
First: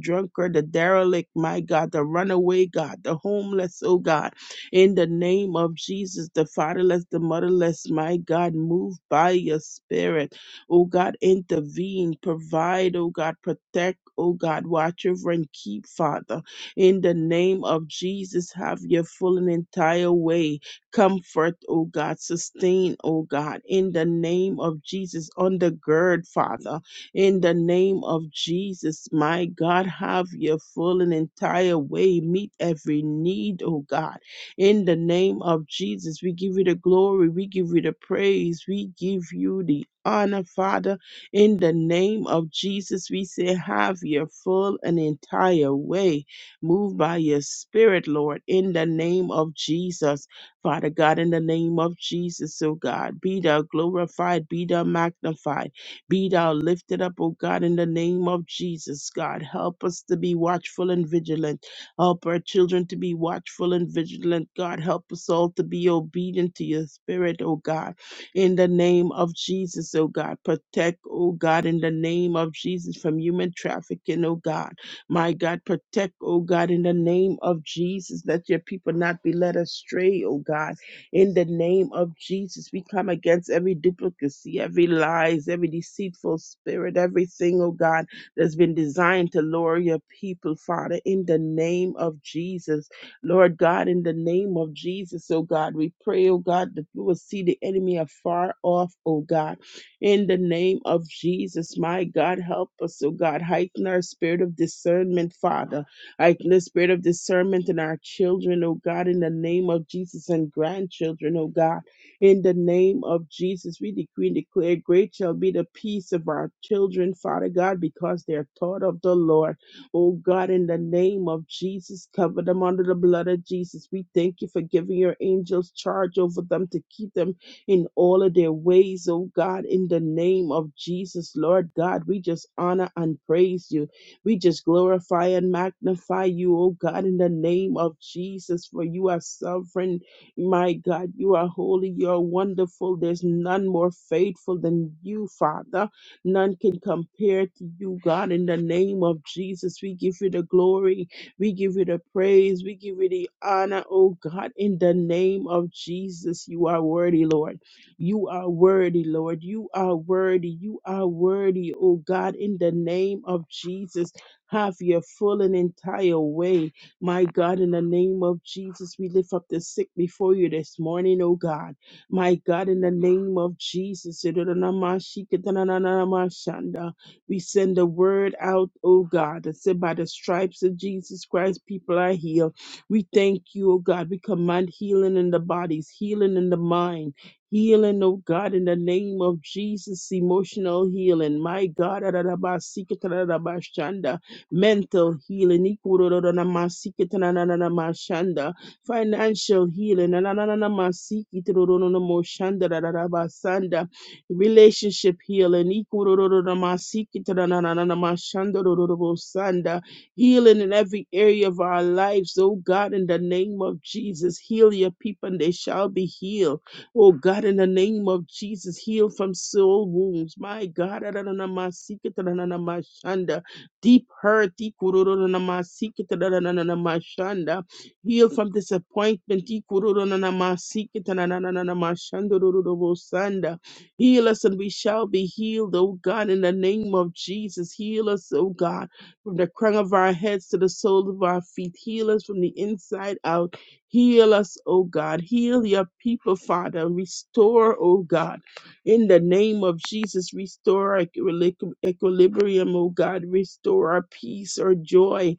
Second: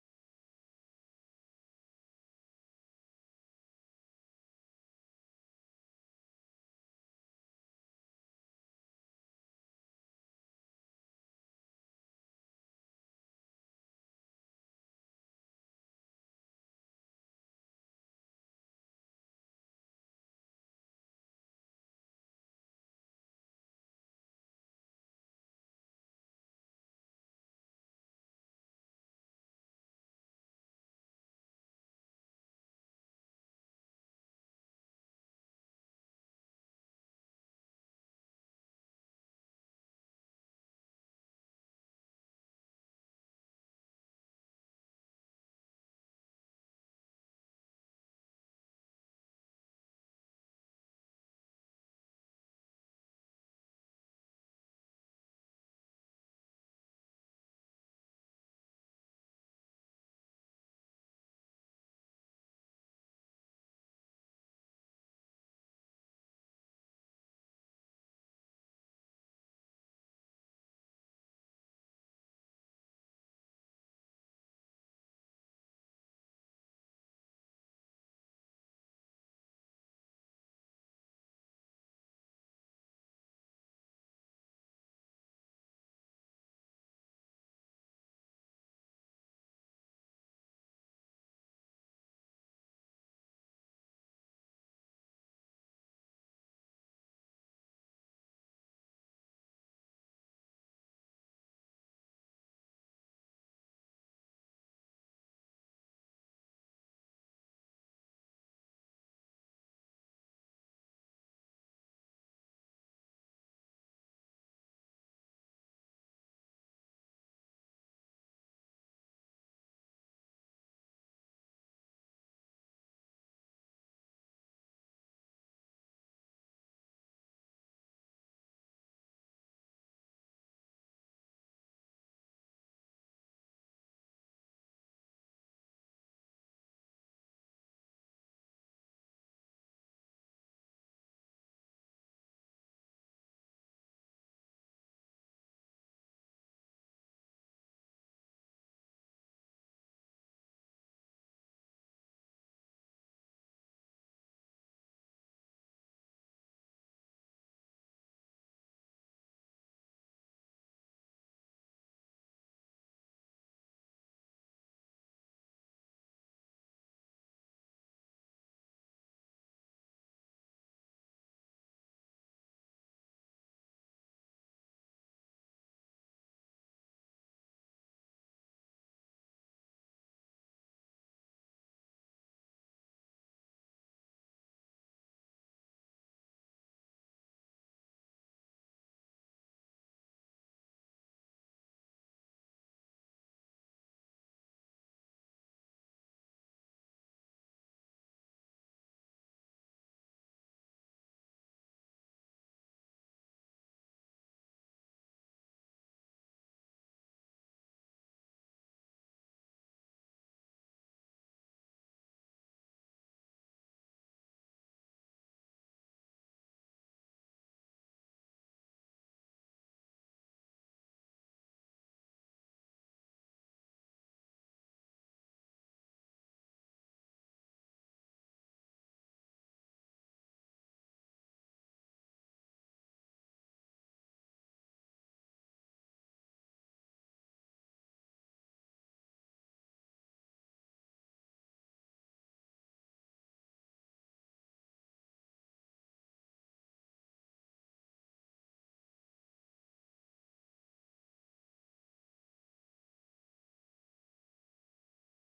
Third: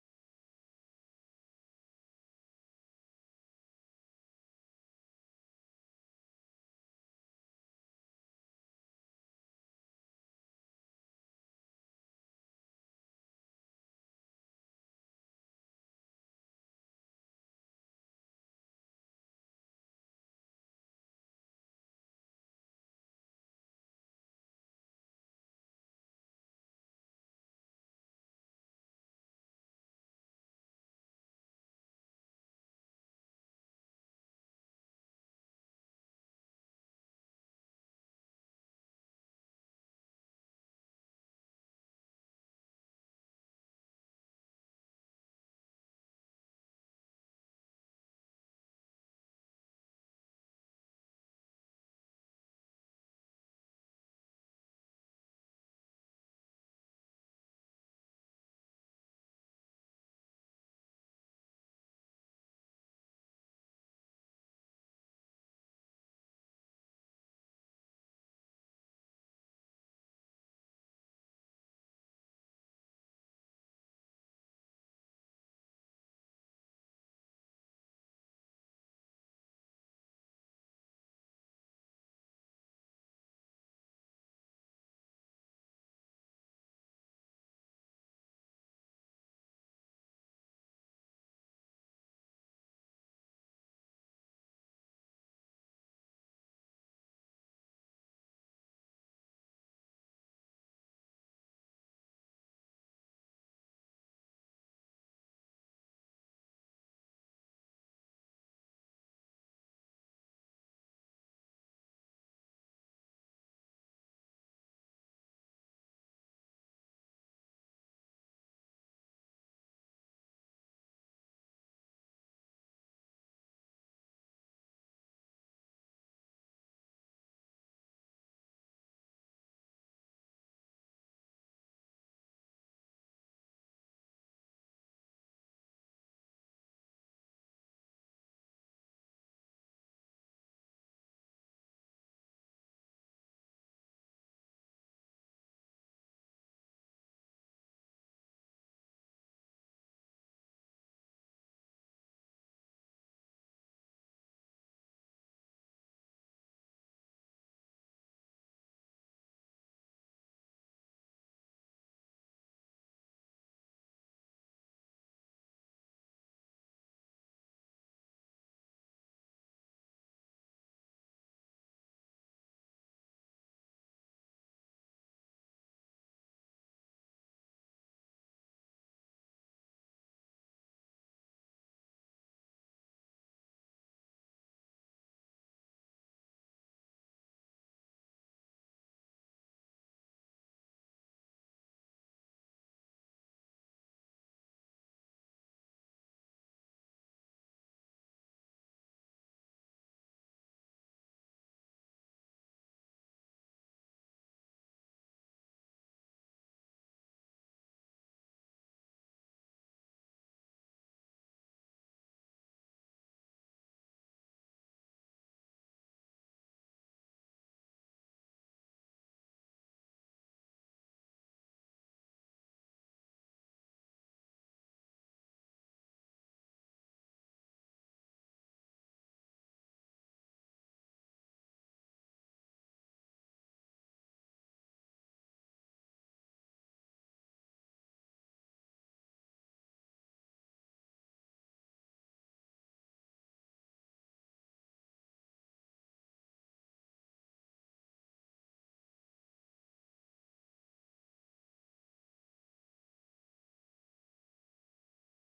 S1: drunkard, the derelict, my God, the runaway, God, the homeless, oh God in the name of Jesus, the fatherless, the motherless, my God, move by your spirit. Oh God, intervene, provide, oh God, protect, oh God, watch over and keep, Father. In the name of Jesus, have your full and entire way. Comfort, oh God, sustain, oh God. In the name of Jesus, undergird, Father. In the name of Jesus, my God, have your full and entire way. Meet every need, oh God in the name of Jesus, we give you the glory, we give you the praise, we give you the honor, Father. In the name of Jesus, we say, have your full and entire way. Move by your spirit, Lord, in the name of Jesus. Father God, in the name of Jesus, oh God, be thou glorified, be thou magnified, be thou lifted up, oh God, in the name of Jesus, God. Help us to be watchful and vigilant. Help our children to be watchful and vigilant, God. Help us all to be obedient to your spirit, oh God. In the name of Jesus, oh God. Protect, oh God, in the name of Jesus from human trafficking, oh God. My God, protect, oh God, in the name of Jesus. Let your people not be led astray, oh God. In the name of Jesus, we come against every duplicacy, every lies, every deceitful spirit, everything, oh God that's been designed to lure your people, Father, in the name of Jesus. Lord God, in the name of Jesus, oh God, we pray, oh God, that we will see the enemy afar off, oh God. In the name of Jesus, my God, help us, oh God. Heighten our spirit of discernment, Father. Heighten the spirit of discernment in our children, oh God, in the name of Jesus and grandchildren, oh God in the name of Jesus, we decree and declare, Great shall be the peace of our children, Father God, because they are taught of the Lord. Oh God, in the name of Jesus, cover them under the blood of Jesus. We thank you for giving your angels charge over them to keep them in all of their ways, oh God, in the name of Jesus, Lord God. We just honor and praise you. We just glorify and magnify you, oh God, in the name of Jesus, for you are sovereign. My God, you are holy. You are wonderful. There's none more faithful than you, Father. None can compare to you, God. In the name of Jesus, we give you the glory. We give you the praise. We give you the honor, oh God. In the name of Jesus, you are worthy, Lord. You are worthy, Lord. You are worthy. You are worthy, oh God. In the name of Jesus, have your full and entire way. My God, in the name of Jesus, we lift up the sick before you this morning, oh God. My God, in the name of Jesus, we send the word out, oh God, that said, by the stripes of Jesus Christ, people are healed. We thank you, oh God. We command healing in the bodies, healing in the mind. Healing, oh God, in the name of Jesus, emotional healing. My God, mental healing, ikurorororamasikitanaranamashanda, financial healing, nanananamasikitororororomoshandarararabasanda, relationship healing, ikurororororamasikitanarananamashandorororobosanda, healing in every area of our lives, oh God, in the name of Jesus. Heal your people and they shall be healed. Oh God, in the name of Jesus, heal from soul wounds. My God, Adonai, my secret, Adonai, my shanda deep hurt. ikurururunamasikitanananamashanda. Heal from disappointment. ikurururunamasikitananananamashandorororobosanda. Heal us and we shall be healed, O God, in the name of Jesus. Heal us, O God, from the crown of our heads to the sole of our feet. Heal us from the inside out. Heal us, O God. Heal your people, Father. Restore, O God. In the name of Jesus, restore our equili- equilibrium, O God. Restore our peace, our joy.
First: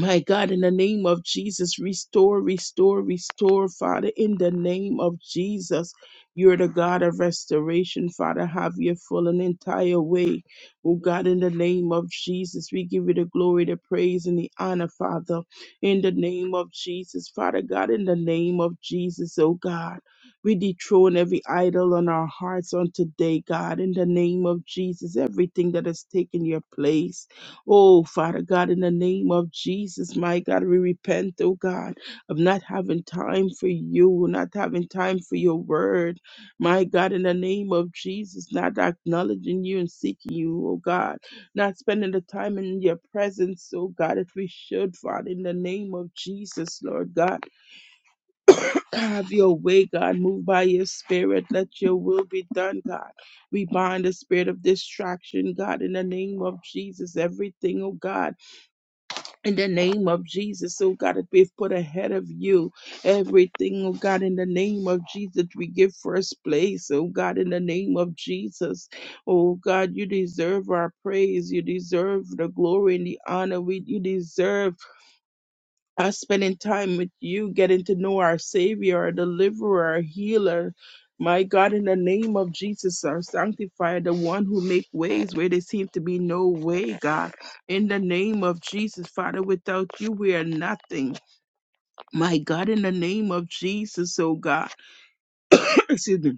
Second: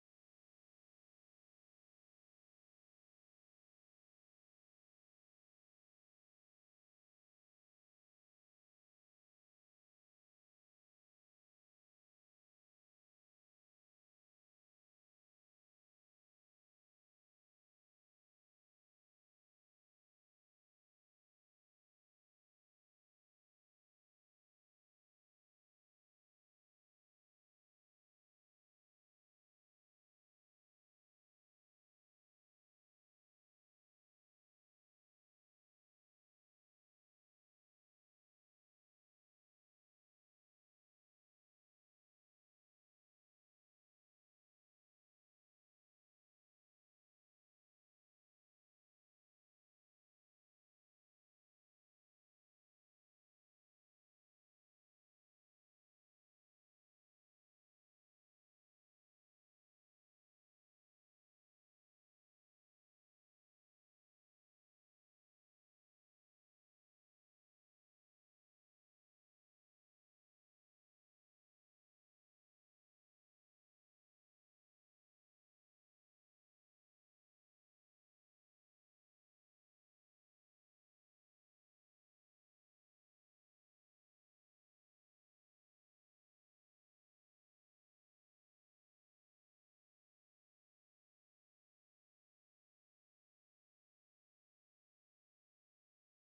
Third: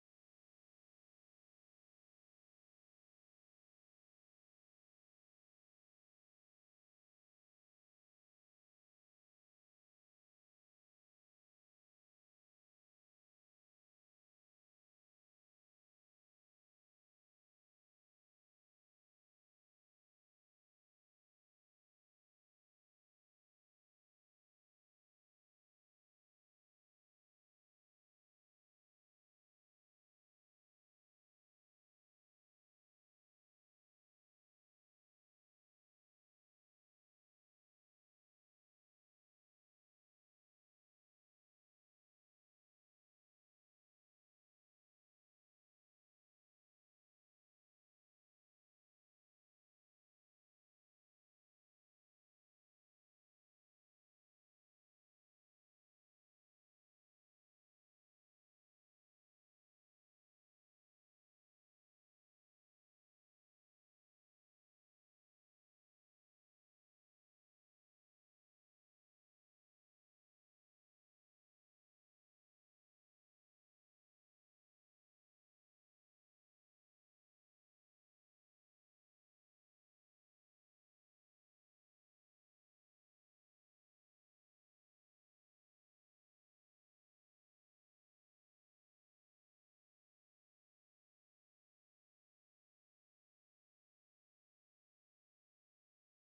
S1: My God, in the name of Jesus, restore, restore, restore, Father, in the name of Jesus. You're the God of restoration, Father. Have your full and entire way. Oh God, in the name of Jesus, we give you the glory, the praise, and the honor, Father. In the name of Jesus, Father God, in the name of Jesus, oh God. We dethrone every idol on our hearts on today, God. In the name of Jesus, everything that has taken your place. Oh, Father God, in the name of Jesus, my God, we repent, oh God, of not having time for you, not having time for your word. My God, in the name of Jesus, not acknowledging you and seeking you, oh God, not spending the time in your presence, oh God, if we should, Father, in the name of Jesus, Lord God. Have your way, God. Move by your spirit. Let your will be done, God. We bind the spirit of distraction, God, in the name of Jesus. Everything, oh God in the name of Jesus, oh God, that we've put ahead of you everything, oh God, in the name of Jesus, we give first place, oh God, in the name of Jesus, oh God, you deserve our praise, you deserve the glory and the honor, we, you deserve us spending time with you, getting to know our Savior, our Deliverer, our Healer. My God, in the name of Jesus, our sanctifier, the one who make ways where there seem to be no way, God. In the name of Jesus, Father, without you, we are nothing. My God, in the name of Jesus, oh God. Excuse me.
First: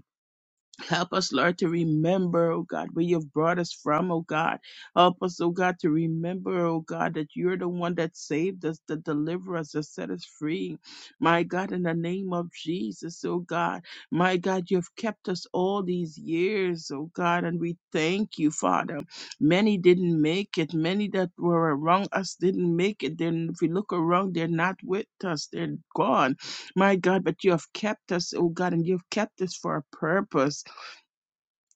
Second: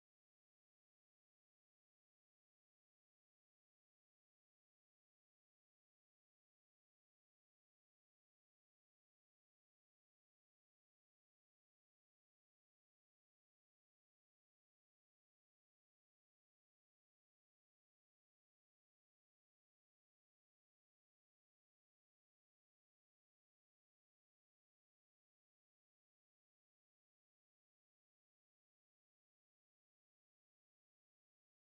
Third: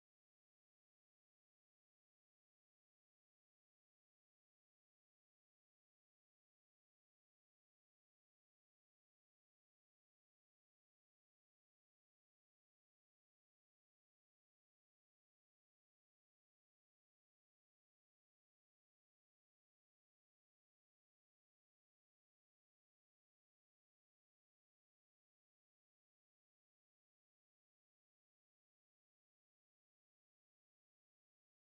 S1: Help us, Lord, to remember, oh God, where you've brought us from, oh God. Help us, oh God, to remember, oh God, that you're the one that saved us, that delivered us, that set us free. My God, in the name of Jesus, oh God. My God, you've kept us all these years, oh God, and we thank you, Father. Many didn't make it. Many that were around us didn't make it. Then if we look around, they're not with us. They're gone. My God, but you have kept us, oh God, and you've kept us for a purpose.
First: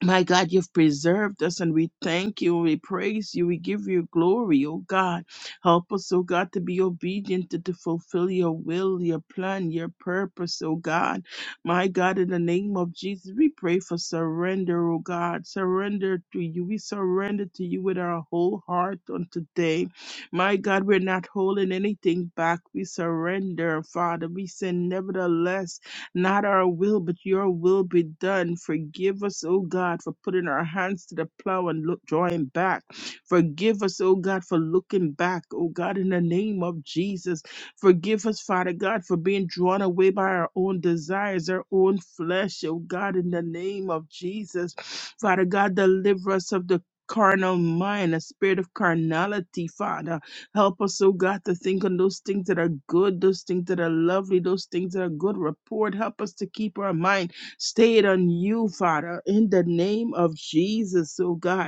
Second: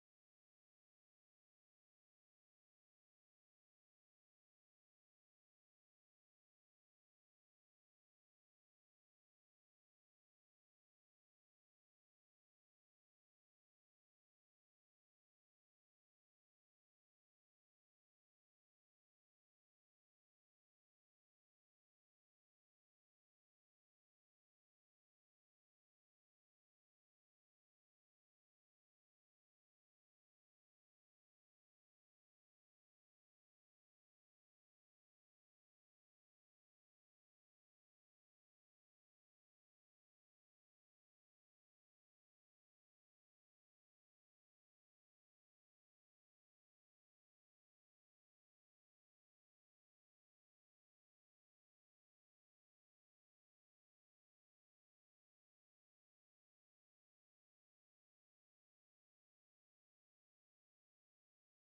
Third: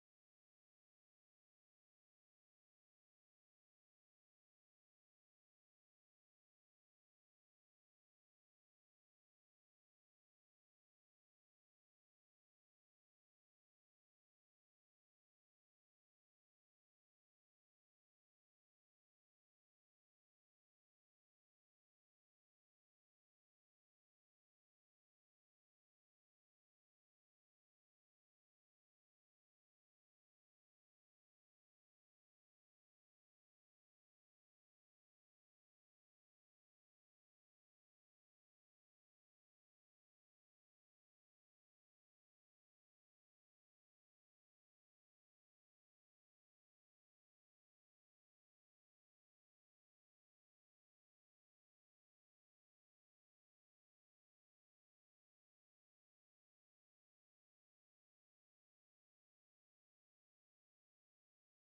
S1: My God, you've preserved us and we thank you, we praise you, we give you glory, oh God. Help us, oh God, to be obedient to, to fulfill your will, your plan, your purpose, oh God. My God, in the name of Jesus, we pray for surrender, oh God. Surrender to you. We surrender to you with our whole heart on today. My God, we're not holding anything back. We surrender, Father. We say, nevertheless. Not our will, but your will be done. Forgive us, O God, for putting our hands to the plow and look, drawing back. Forgive us, O God, for looking back, O God, in the name of Jesus. Forgive us, Father God, for being drawn away by our own desires, our own flesh, O God, in the name of Jesus. Father God, deliver us of the carnal mind, a spirit of carnality, Father. Help us, oh God, to think on those things that are good, those things that are lovely, those things that are good report. Help us to keep our mind stayed on you, Father, in the name of Jesus, oh God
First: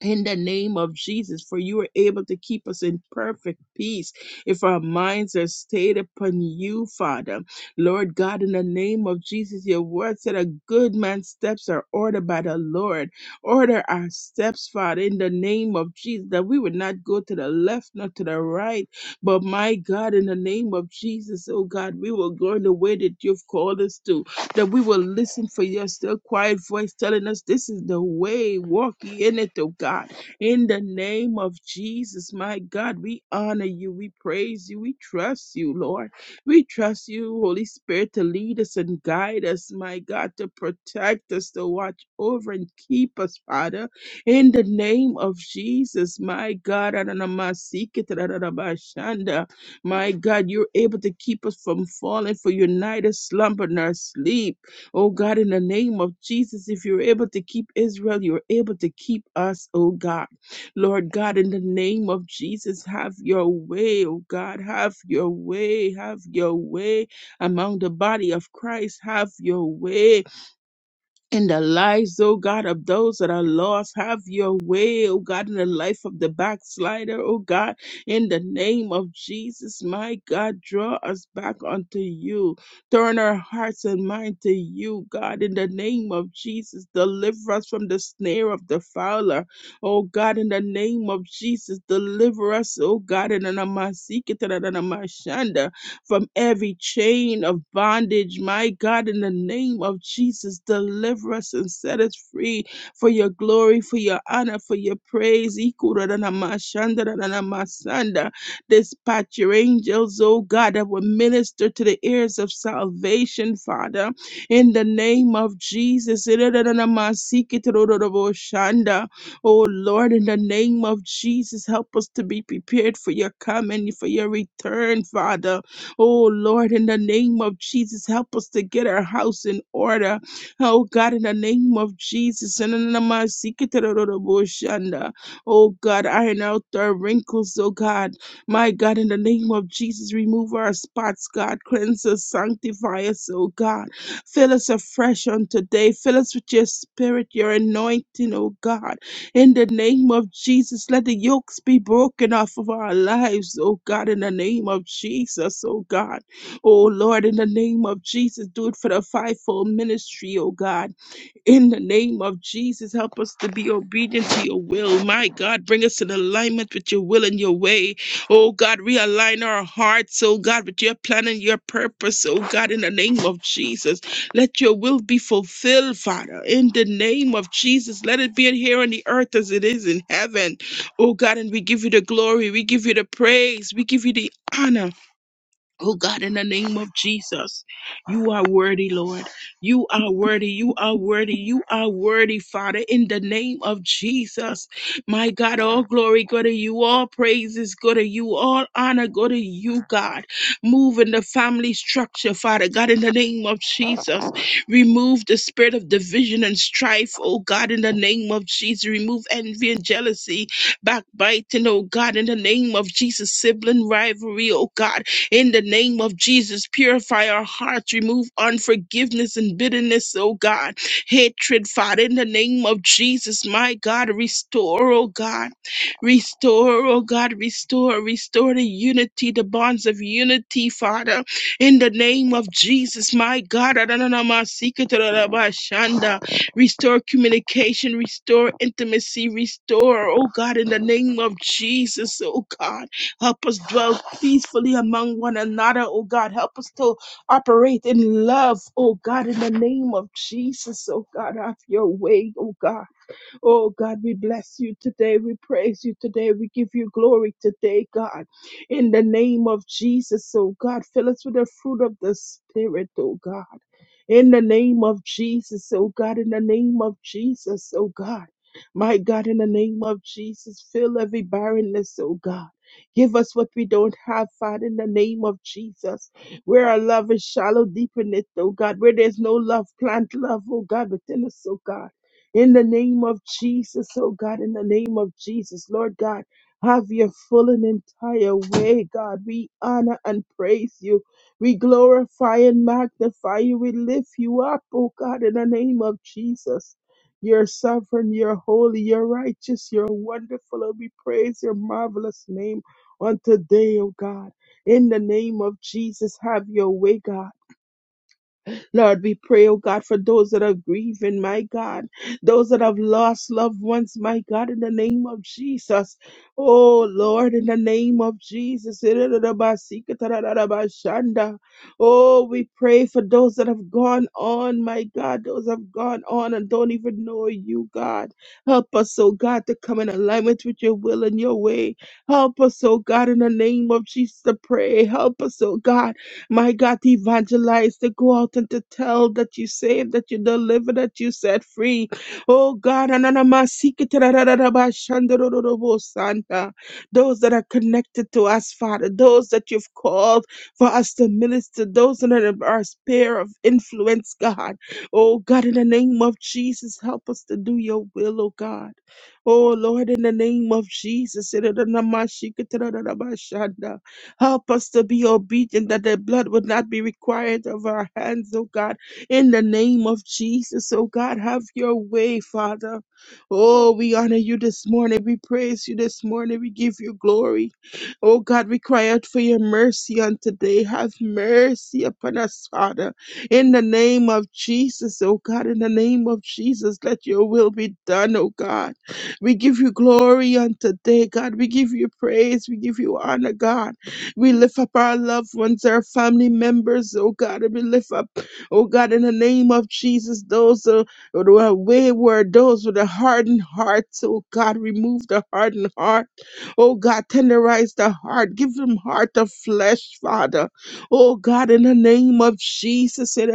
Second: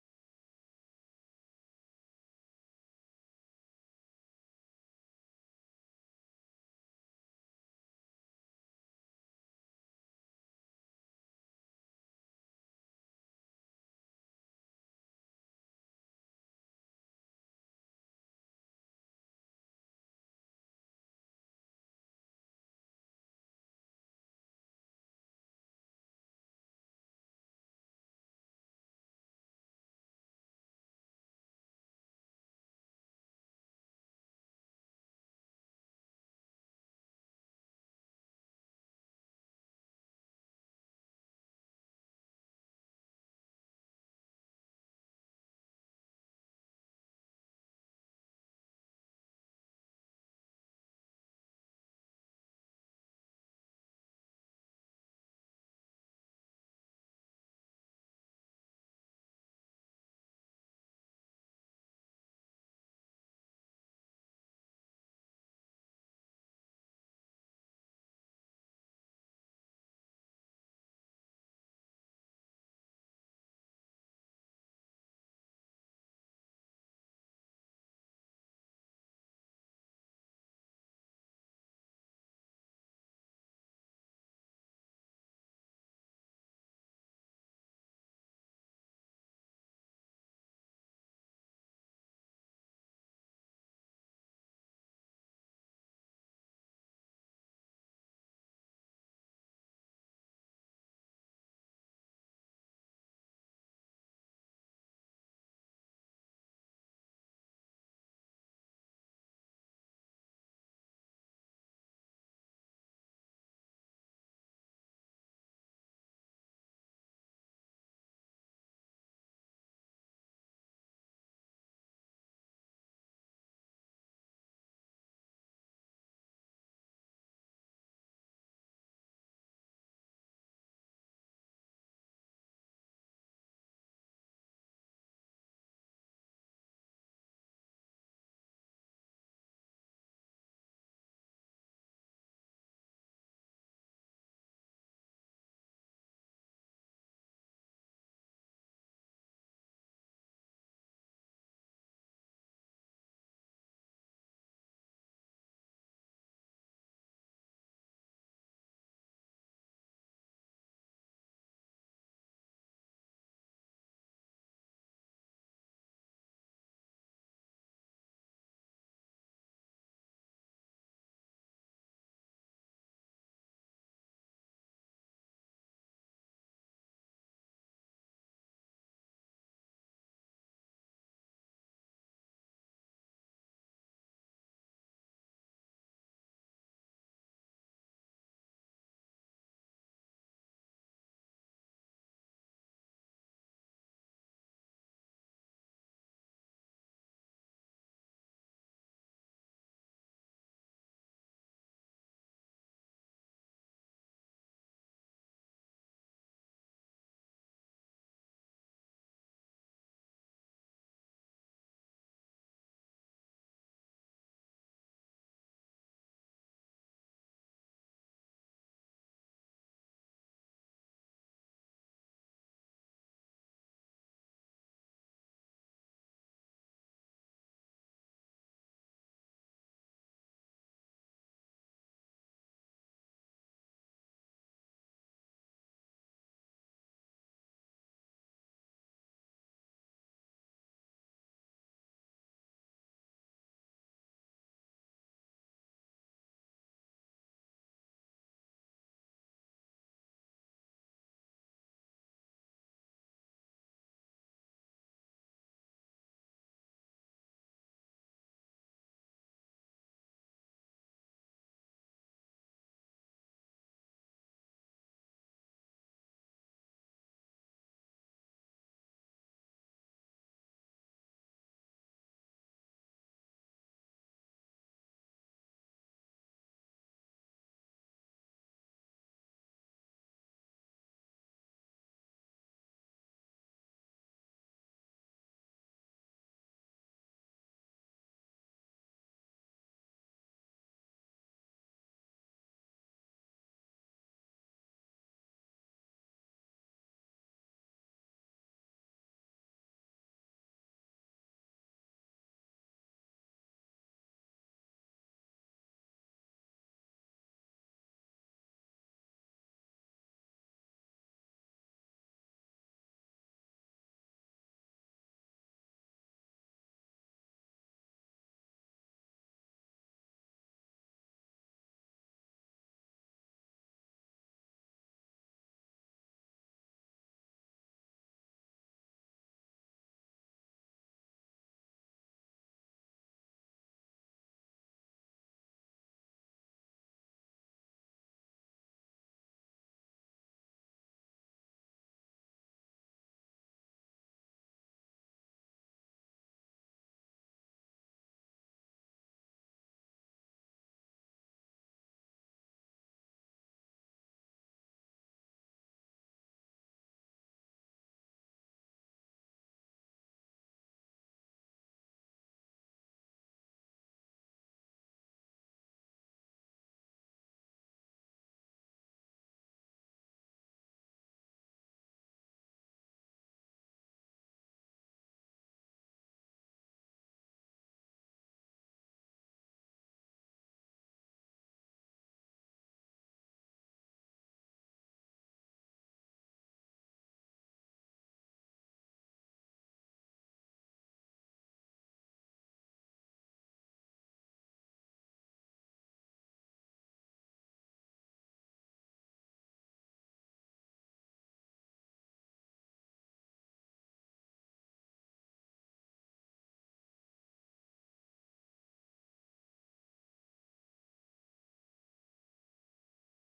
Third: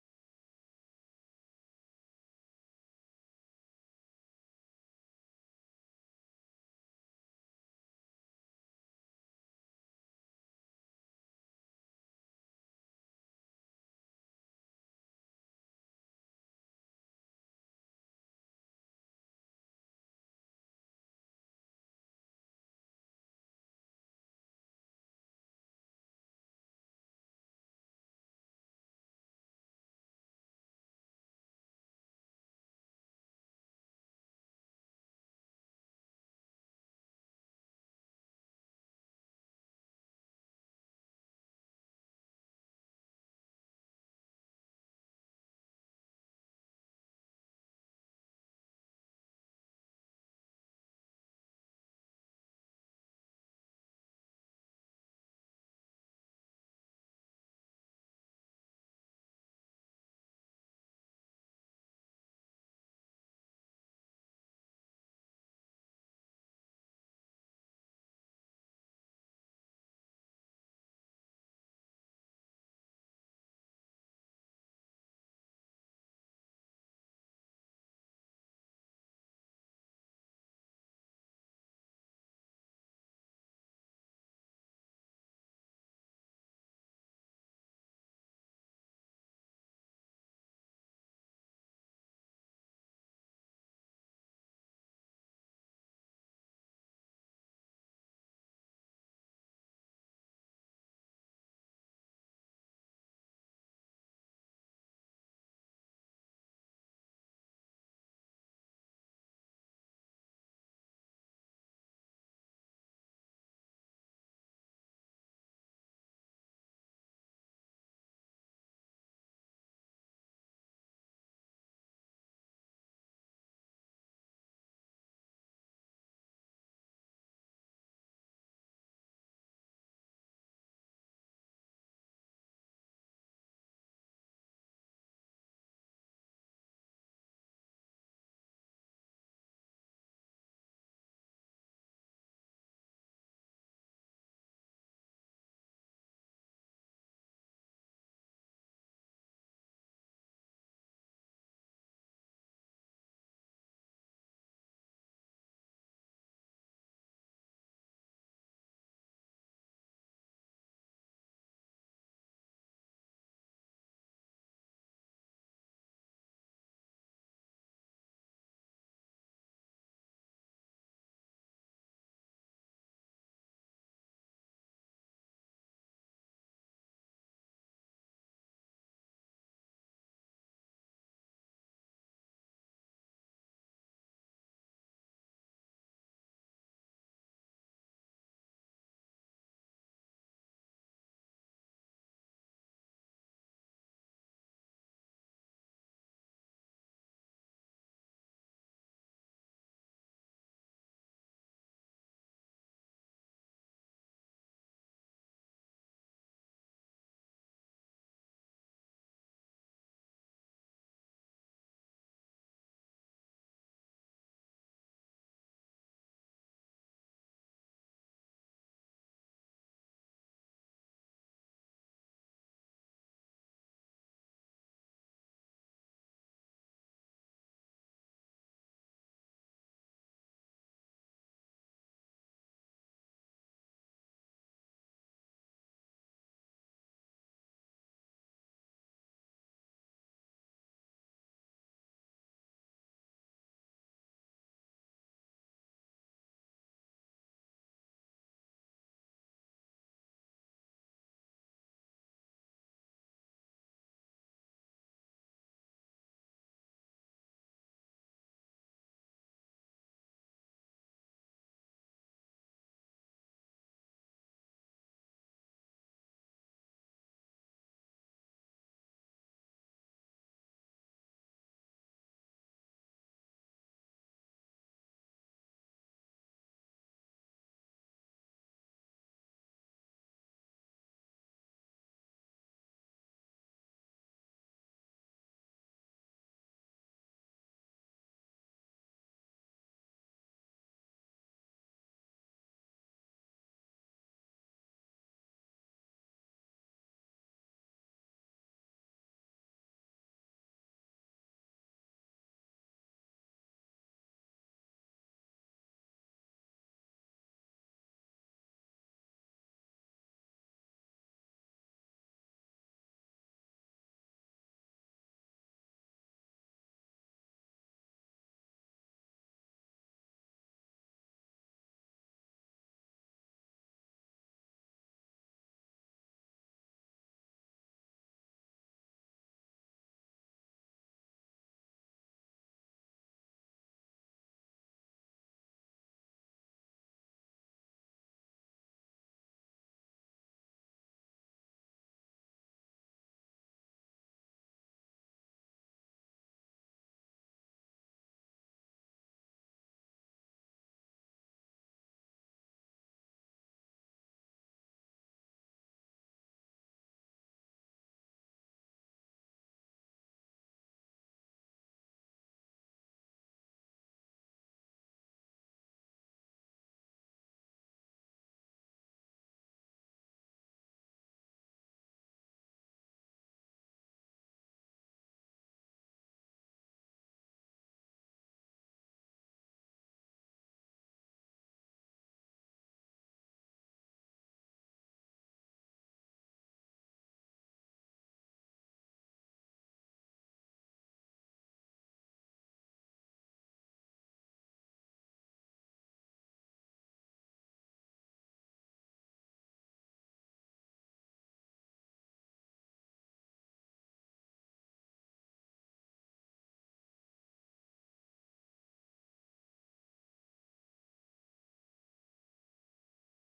S1: in the name of Jesus, for you are able to keep us in perfect peace if our minds are stayed upon you, Father. Lord God, in the name of Jesus, your word said a good man's steps are ordered by the Lord. Order our steps, Father, in the name of Jesus, that we would not go to the left nor to the right, but my God, in the name of Jesus, oh God, we will go in the way that you've called us to that we will listen for your still quiet voice telling us this is the way, walk ye in it, oh God. In the name of Jesus, my God, we honor you, we praise you, we trust you, Lord. We trust you, Holy Spirit, to lead us and guide us, my God, to protect us, to watch over and keep us, Father. In the name of Jesus, my God, Adonamasikita, my God, you're able to keep us from falling, for you're neither slumber nor sleep. Oh God, in the name of Jesus, if you're able to keep Israel, you're able to keep us, oh God. Lord God, in the name of Jesus, have your way, oh God, have your way, have your way among the body of Christ, have your way in the lives, oh God, of those that are lost. Have your way, oh God, in the life of the backslider, oh God, in the name of Jesus, my God, draw us back unto you. Turn our hearts and mind to you, God, in the name of Jesus. Deliver us from the snare of the fowler, oh God, in the name of Jesus. Deliver us, oh God, in the name of Jesus from every chain of bondage. My God, in the name of Jesus, deliver us and set us free for your glory, for your honor, for your praise. Dispatch your angels, oh God, that will minister to the ears of salvation, Father. In the name of Jesus. Iradanamasiketorororoboshanda. Oh Lord, in the name of Jesus, help us to be prepared for your coming, for your return, Father. Oh Lord, in the name of Jesus, help us to get our house in order. Oh God, in the name of Jesus. Ananamasikiterorobosanda. Oh God, iron out our wrinkles, oh God. My God, in the name of Jesus, remove our spots, God. Cleanse us, sanctify us, oh God. Fill us afresh on today. Fill us with your spirit, your anointing, oh God. In the name of Jesus, let the yokes be broken off of our lives, oh God, in the name of Jesus, oh God. Oh Lord, in the name of Jesus, do it for the fivefold ministry, oh God. In the name of Jesus, help us to be obedient to your will. My God, bring us in alignment with your will and your way. Oh God, realign our hearts, oh God, with your plan and your purpose. Oh God, in the name of Jesus, let your will be fulfilled, Father. In the name of Jesus, let it be in here on the earth as it is in heaven. Oh God, and we give you the glory, we give you the praise, we give you the honor. Oh God, in the name of Jesus, you are worthy, Lord. You are worthy. You are worthy. You are worthy, Father, in the name of Jesus. My God, all glory go to you. All praises go to you. All honor go to you, God. Move in the family structure, Father God, in the name of Jesus. Remove the spirit of division and strife, oh God, in the name of Jesus. Remove envy and jealousy, backbiting, oh God, in the name of Jesus. Sibling rivalry, oh God in the name of Jesus, purify our hearts, remove unforgiveness and bitterness, oh God, hatred, Father. In the name of Jesus, my God, restore, oh God, restore, oh God, restore, restore the unity, the bonds of unity, Father. In the name of Jesus, my God, restore communication, restore intimacy, restore, oh God, in the name of Jesus, oh God. Help us dwell peacefully among one another, oh God. Help us to operate in love, oh God, in the name of Jesus, oh God. Have your way, oh God. Oh God, we bless you today. We praise you today. We give you glory today, God. In the name of Jesus, oh God, fill us with the fruit of the Spirit, oh God. In the name of Jesus, oh God, in the name of Jesus, oh God. My God, in the name of Jesus, fill every barrenness, oh God. Give us what we don't have, Father, in the name of Jesus. Where our love is shallow, deepen it, oh God. Where there's no love, plant love, oh God, within us, oh God in the name of Jesus, oh God, in the name of Jesus, Lord God. Have your full and entire way, God. We honor and praise you. We glorify and magnify you. We lift you up, oh God, in the name of Jesus. You're sovereign, you're holy, you're righteous, you're wonderful, and we praise your marvelous name on today, oh God. In the name of Jesus, have your way, God. Lord, we pray, oh God, for those that are grieving, my God, those that have lost loved ones, my God, in the name of Jesus. Oh Lord, in the name of Jesus. Oh, we pray for those that have gone on, my God, those that have gone on and don't even know you, God. Help us, oh God, to come in alignment with your will and your way. Help us, oh God, in the name of Jesus to pray. Help us, oh God. My God, to evangelize, to go out and to tell that you saved, that you delivered, that you set free. Oh God, ananamasiketerarararabashandorororobosanta. those that are connected to us, Father, those that you've called for us to minister, those that are our sphere of influence, God. Oh God, in the name of Jesus, help us to do your will, oh God. Oh Lord, in the name of Jesus. Ananamashikitaradarabashanda. Help us to be obedient that the blood would not be required of our hands, oh God. In the name of Jesus, oh God, have your way, Father. Oh, we honor you this morning. We praise you this morning. We give you glory. Oh God, we cry out for your mercy on today. Have mercy upon us, Father. In the name of Jesus, oh God, in the name of Jesus, let your will be done, oh God. We give you glory on today, God. We give you praise. We give you honor, God. We lift up our loved ones, our family members, oh God, and we lift up, oh God, in the name of Jesus, those uh, who are wayward, those with a hardened heart, oh God, remove the hardened heart, oh God, tenderize the heart, give them heart of flesh, Father, oh God, in the name of Jesus, turn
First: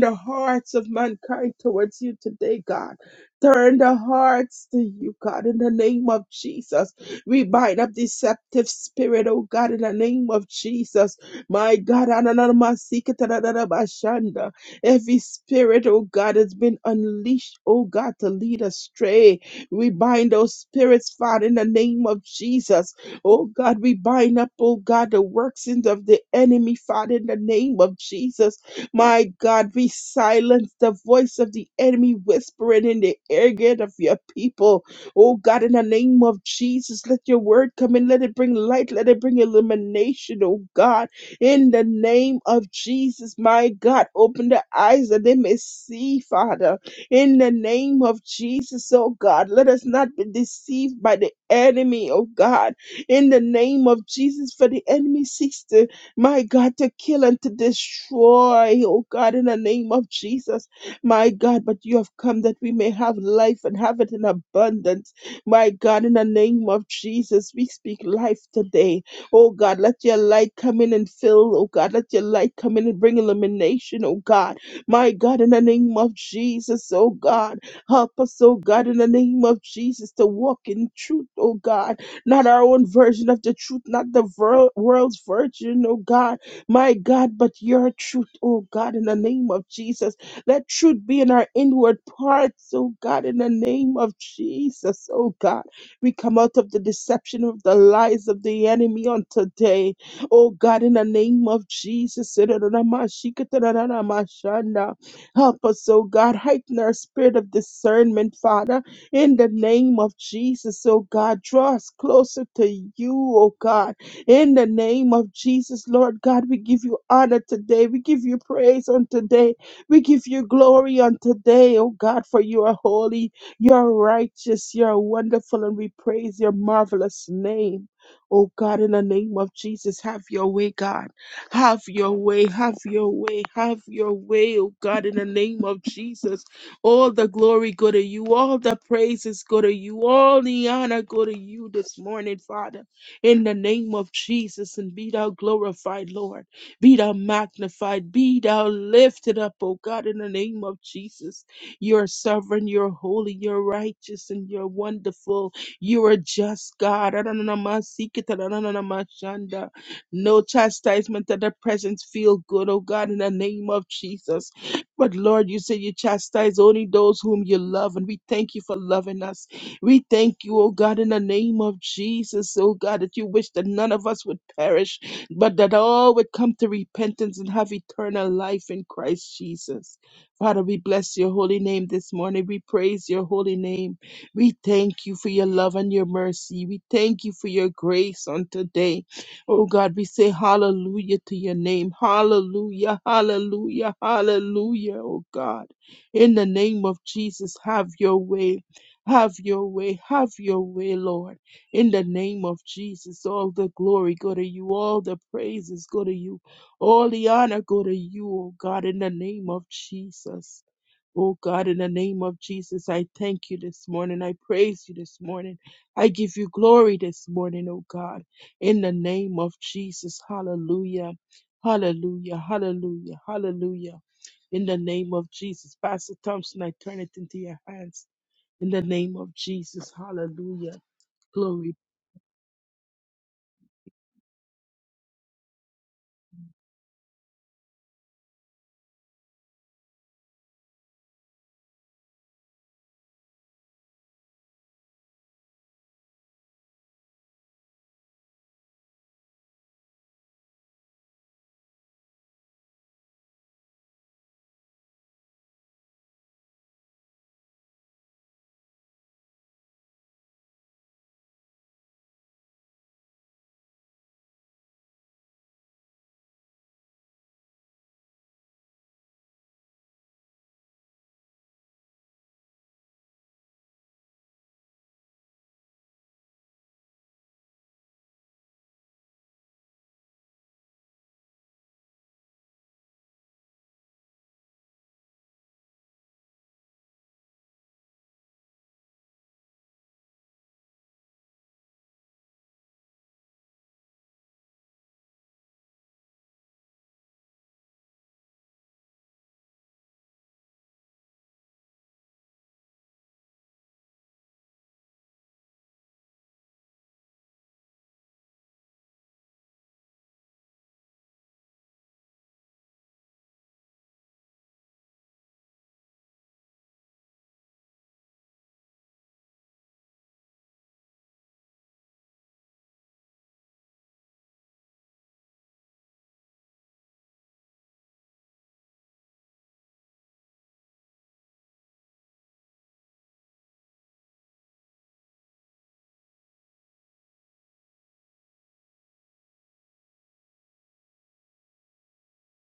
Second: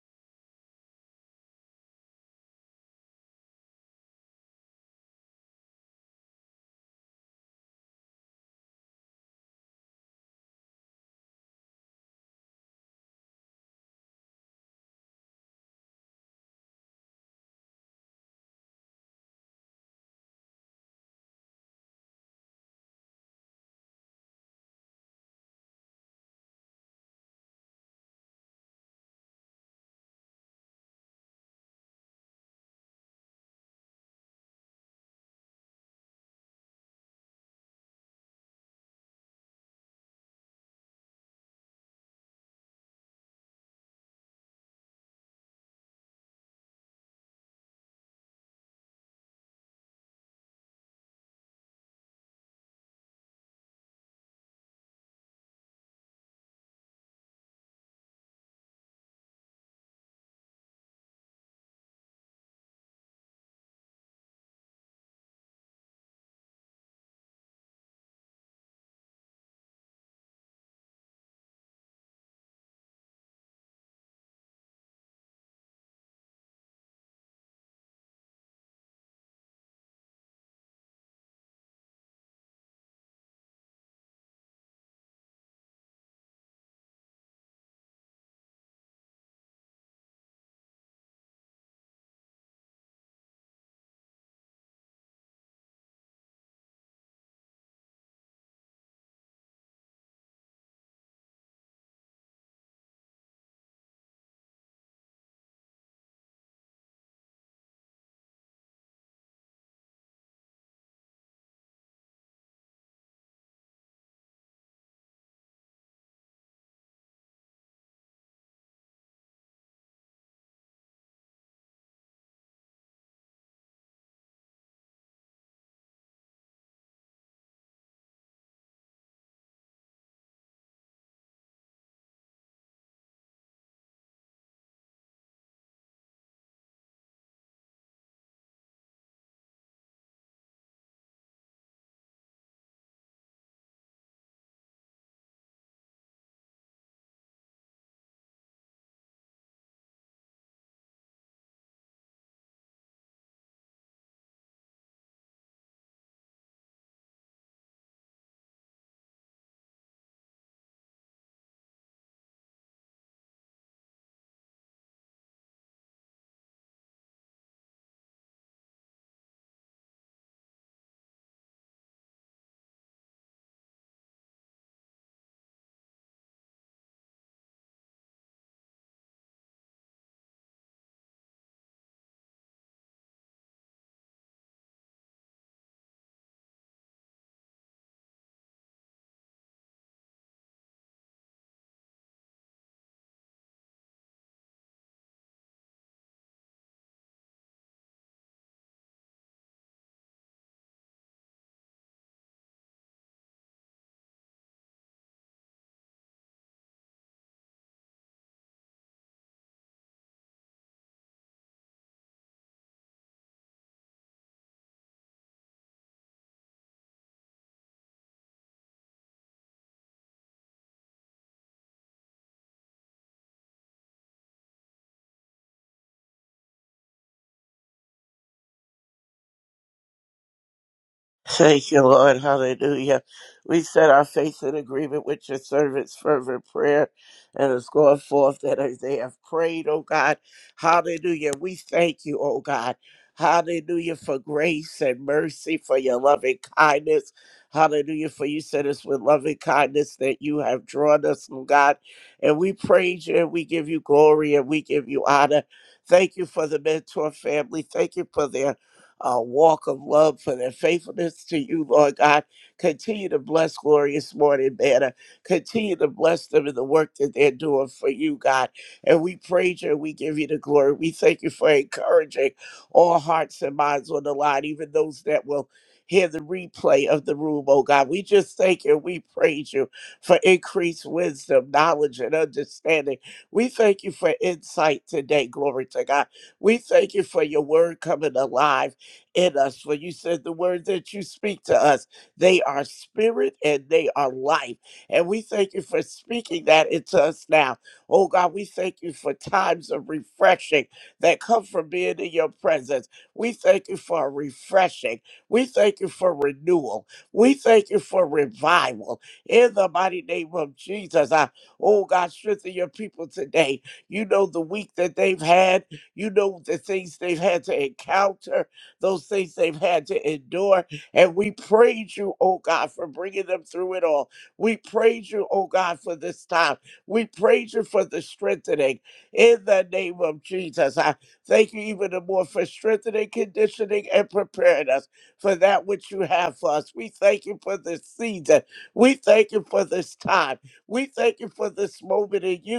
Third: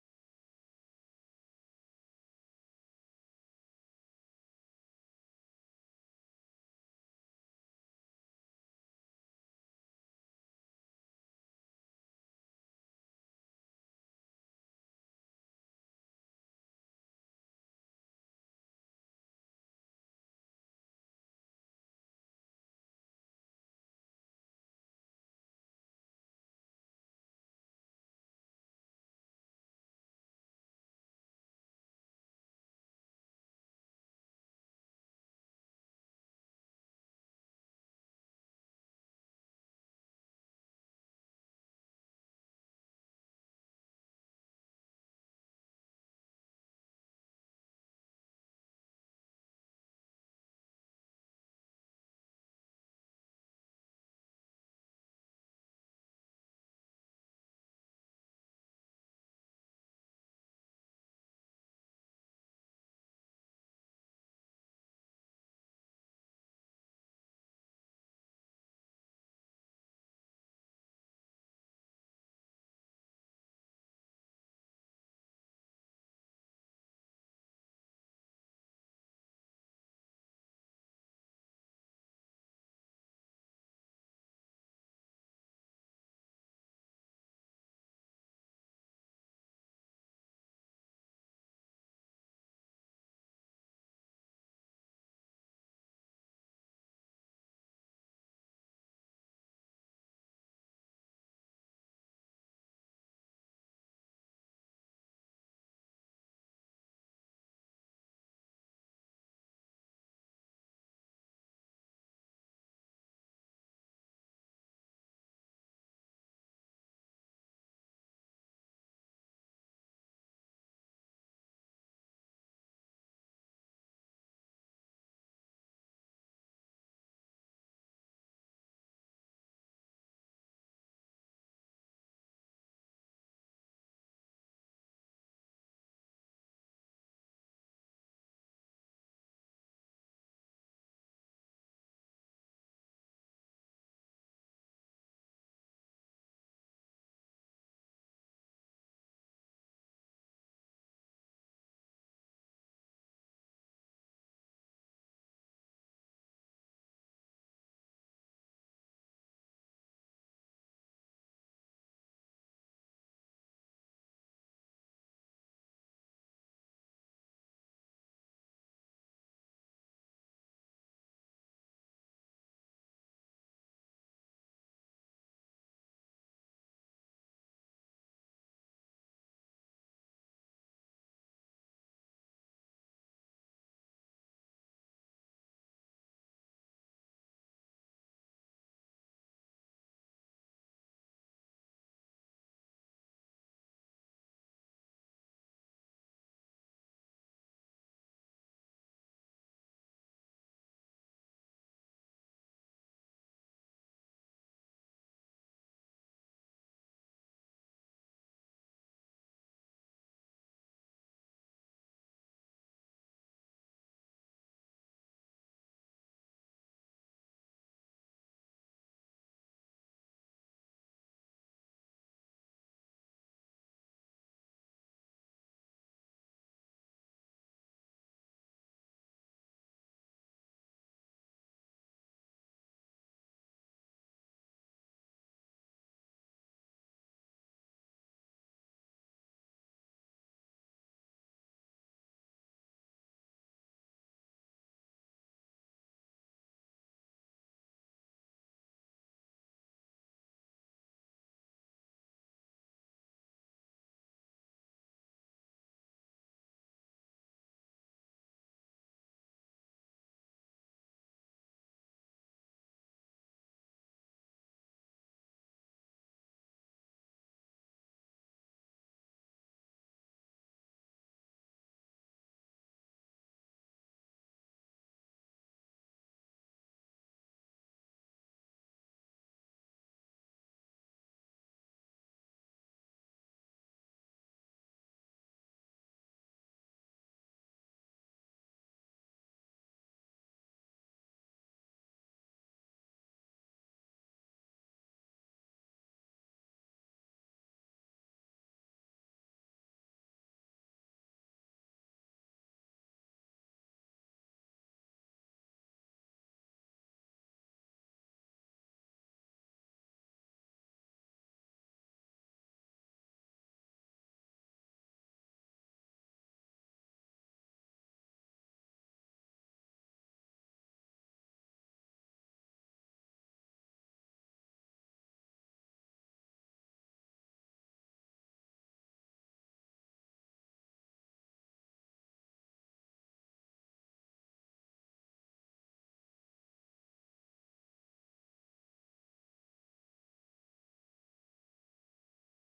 S1: the hearts of mankind towards you today, God. Turn the hearts to you, God, in the name of Jesus. We bind up deceptive spirit, oh God, in the name of Jesus. My God, ananamasikatadadadabashanda. every spirit, oh God, has been unleashed, oh God, to lead astray. We bind those spirits, Father, in the name of Jesus. Oh God, we bind up, oh God, the workings of the enemy, Father, in the name of Jesus. My God, we silence the voice of the enemy whispering in the ear gate of your people. Oh God, in the name of Jesus, let your word come in. Let it bring light. Let it bring illumination, oh God. In the name of Jesus, my God, open their eyes that they may see, Father. In the name of Jesus, oh God, let us not be deceived by the enemy, oh God. In the name of Jesus, for the enemy seeks to, my God, to kill and to destroy, oh God, in the name of Jesus my God, but you have come that we may have life and have it in abundance. My God, in the name of Jesus, we speak life today. Oh God, let your light come in and fill. Oh God, let your light come in and bring illumination. Oh God, my God, in the name of Jesus, oh God, help us, oh God, in the name of Jesus to walk in truth, oh God, not our own version of the truth, not the ver- world's version, oh God, my God, but your truth, oh God, in the name of Jesus. Let truth be in our inward parts, oh God, in the name of Jesus, oh God. We come out of the deception of the lies of the enemy on today, oh God, in the name of Jesus. Help us, oh God, heighten our spirit of discernment, Father, in the name of Jesus, oh God. Draw us closer to you, oh God. In the name of Jesus, Lord God, we give you honor today. We give you praise on today. We give you glory on today, oh God, for you are holy, you are righteous, you are wonderful, and we praise your marvelous name. Oh God, in the name of Jesus, have your way, God. Have your way, have your way, have your way, oh God, in the name of Jesus. All the glory go to you, all the praises go to you, all the honor go to you this morning, Father, in the name of Jesus, and be thou glorified, Lord. Be thou magnified, be thou lifted up, O God, in the name of Jesus. You are sovereign, you're holy, you're righteous, and you're wonderful. You are just God. Adonanamasikitarananamashanda. No chastisement of the presence feel good, O God, in the name of Jesus. But Lord, you say you chastise only those whom you love, and we thank you for loving us. We thank you, O God, in the name of Jesus, O God, that you wish that none of us would perish, but that all would come to repentance and have eternal life in Christ Jesus. Father, we bless your holy name this morning. We praise your holy name. We thank you for your love and your mercy. We thank you for your grace on today. Oh God, we say hallelujah to your name. Hallelujah, hallelujah, hallelujah, oh God. In the name of Jesus, have your way. Have your way, have your way, Lord in the name of Jesus. All the glory go to you. All the praises go to you. All the honor go to you, oh God, in the name of Jesus. Oh God, in the name of Jesus, I thank you this morning. I praise you this morning. I give you glory this morning, oh God, in the name of Jesus. Hallelujah. Hallelujah. Hallelujah. Hallelujah. In the name of Jesus. Pastor Thompson, I turn it into your hands. In the name of Jesus. Hallelujah.
S3: Thank
S1: Glory
S3: you, Lord. Hallelujah. We set our faith in agreement with your servants' fervent prayer and it's going forth that as they have prayed, oh God. Hallelujah. We thank you, oh God. Hallelujah for grace and mercy, for your loving kindness. Hallelujah for you said us with loving kindness that you have drawn us, oh God. And we praise you and we give you glory and we give you honor. Thank you for the mentor family. Thank you for their uh, walk of love for their faithfulness to you, Lord God. Continue to bless Glorious Morning Banner. Continue to bless them in the work that they're doing for you, God. And we praise you and we give you the glory. We thank you for encouraging all hearts and minds on the line, even those that will hear the replay of the room, oh God. We just thank you. and We praise you for increased wisdom, knowledge, and understanding. We thank you for insight today. Glory to God. We thank you for your word coming alive in us. For you said the words that you speak to us, they are spirit and they are life. And we thank you for speaking that into us now. Oh God, we thank you for times of refreshing that come from being in your presence. We thank you for a refreshing. We thank you for renewal. We thank you for revival. In the mighty name of Jesus, I, oh God, strengthen your people today. You know the week that they've had. You know the things they've had to encounter those things they've had to endure. And we praise you, oh God, for bringing them through it all. We praise you, oh God, for this time. We praise you for the strengthening in the name of Jesus. I thank you even the more for strengthening, conditioning, and preparing us for that which you have for us. We thank you for this season. We thank you for this time. We thank you for this moment in you.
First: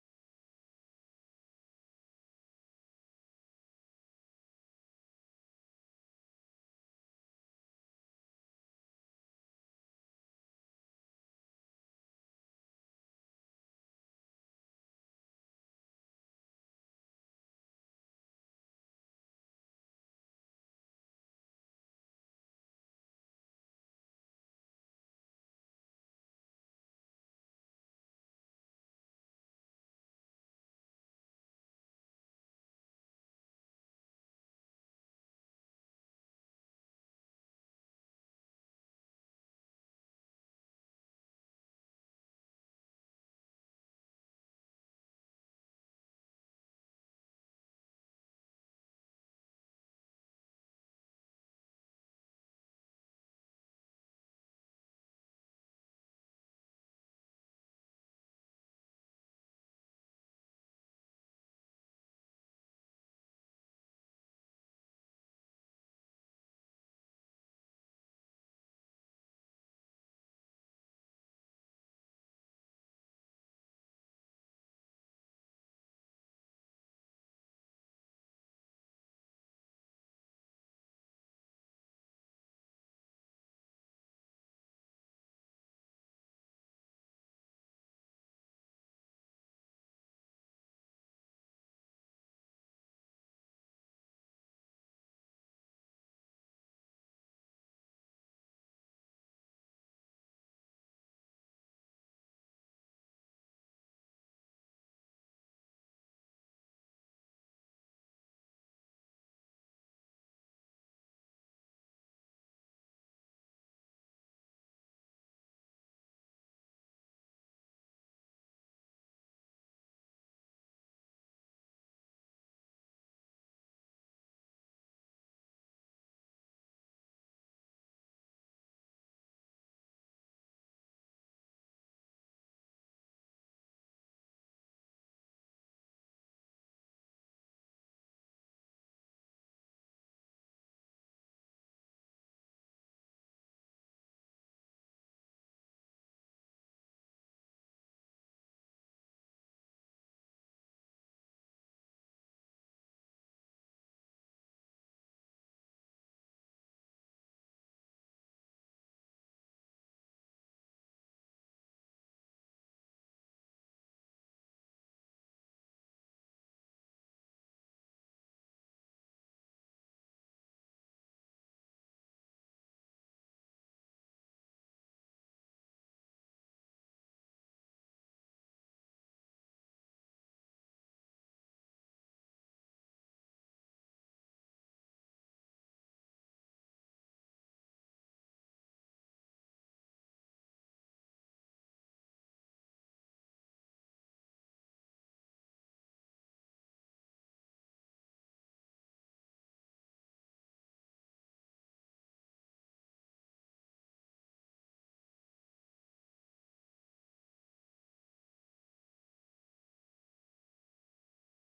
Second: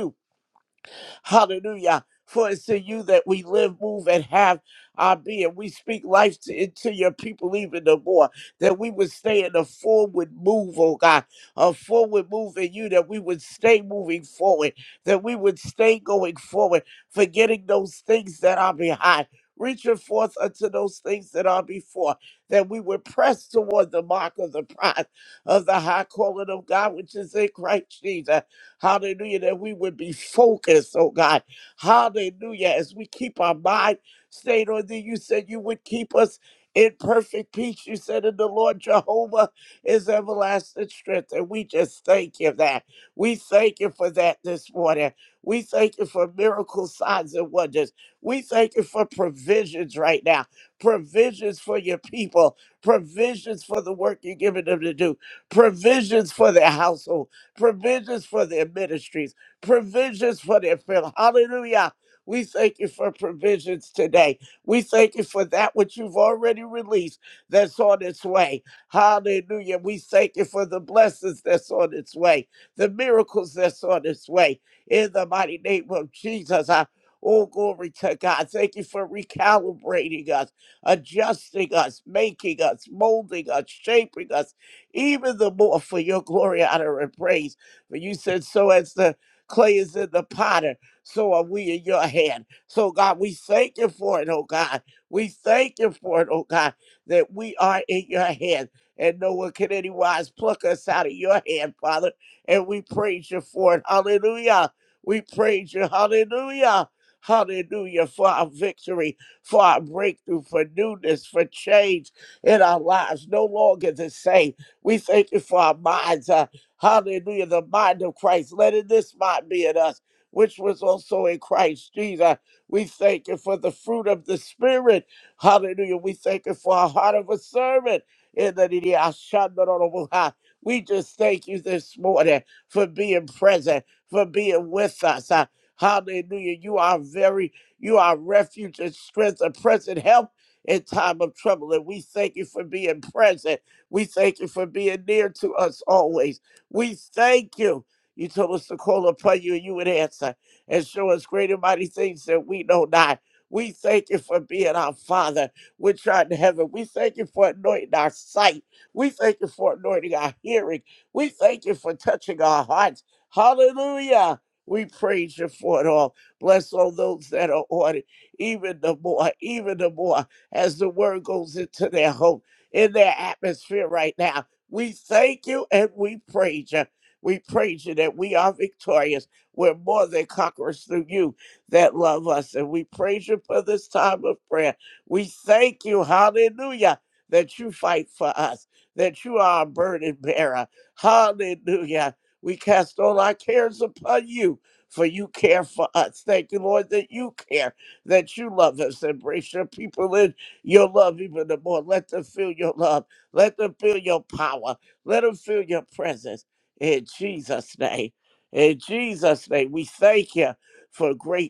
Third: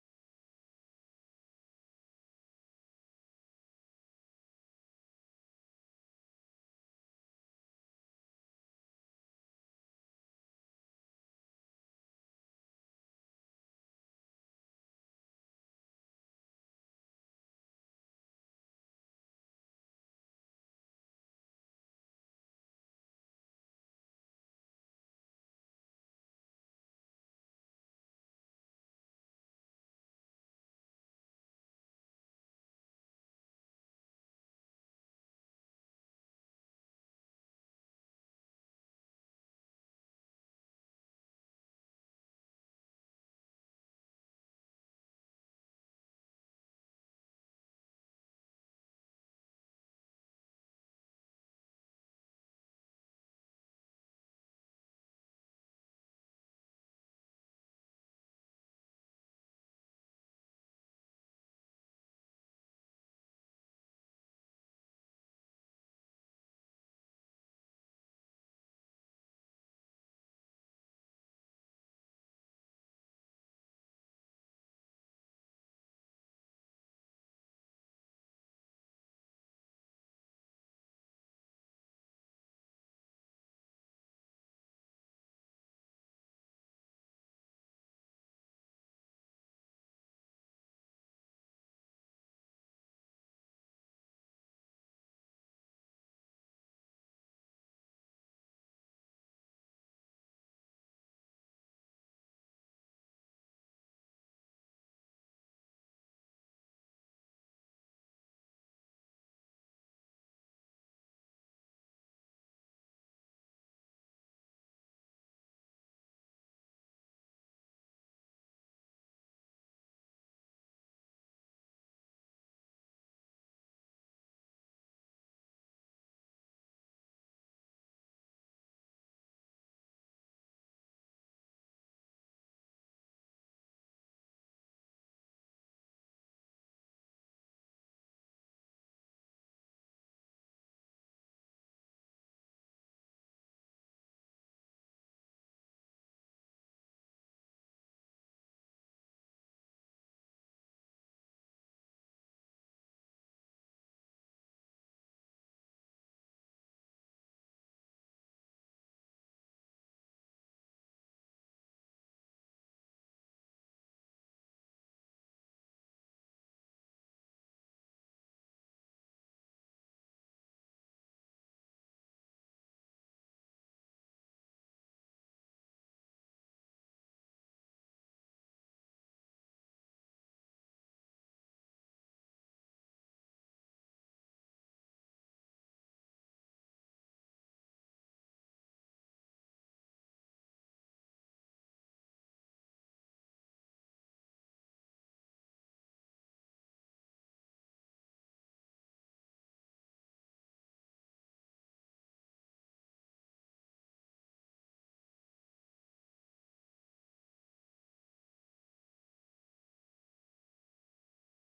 S3: Hallelujah. For it's to you that we live, move, and have our being. We speak life to, into your people even the more, that we would stay in a forward move, oh God, a forward move in you, that we would stay moving forward, that we would stay going forward, forgetting those things that are behind. Reaching forth unto those things that are before, that we would press toward the mark of the prize of the high calling of God, which is in Christ Jesus. Hallelujah. That we would be focused, oh God. Hallelujah. As we keep our mind stayed on thee, you said you would keep us in perfect peace. You said in the Lord Jehovah is everlasting strength. And we just thank you for that. We thank you for that this morning. We thank you for miracle signs and wonders. We thank you for provisions right now. Provisions for your people. Provisions for the work you're giving them to do. Provisions for their household provisions for their ministries, provisions for their family. Hallelujah. We thank you for provisions today. We thank you for that which you've already released that's on its way. Hallelujah. We thank you for the blessings that's on its way, the miracles that's on its way. In the mighty name of Jesus, I all glory to God. Thank you for recalibrating us, adjusting us, making us, molding us, shaping us even the more for your glory, honor, and praise. For you said, so as the clay is in the potter, so are we in your hand. So, God, we thank you for it, oh God. We thank you for it, oh God, that we are in your hand. And no one can anywise pluck us out of your hand, Father. And we praise you for it. Hallelujah. We praise you. Hallelujah. Hallelujah for our victory, for our breakthrough, for newness, for change in our lives. No longer the same. We thank you for our minds. Uh, hallelujah. The mind of Christ. Let it this mind be in us, which was also in Christ Jesus. We thank you for the fruit of the Spirit. Hallelujah. We thank you for our heart of a servant. In the name of Yahshua. We just thank you this morning for being present, for being with us. Uh, hallelujah. You are very, you are refuge and strength, a present help in time of trouble. And we thank you for being present. We thank you for being near to us always. We thank you. You told us to call upon you and you would answer and show us great and mighty things that we know not. We thank you for being our Father, which art in heaven. We thank you for anointing our sight. We thank you for anointing our hearing. We thank you for touching our hearts. Hallelujah. We praise you for it all. Bless all those that are on it, even the more, even the more as the word goes into their home in their atmosphere right now. We thank you and we praise you. We praise you that we are victorious. We're more than conquerors through you that love us. And we praise you for this time of prayer. We thank you, hallelujah, that you fight for us, that you are a burden bearer. Hallelujah. We cast all our cares upon you, for you care for us. Thank you, Lord, that you care, that you love us. Embrace your people in your love even the more. Let them feel your love. Let them feel your power. Let them feel your presence. In Jesus' name. In Jesus' name, we thank you for great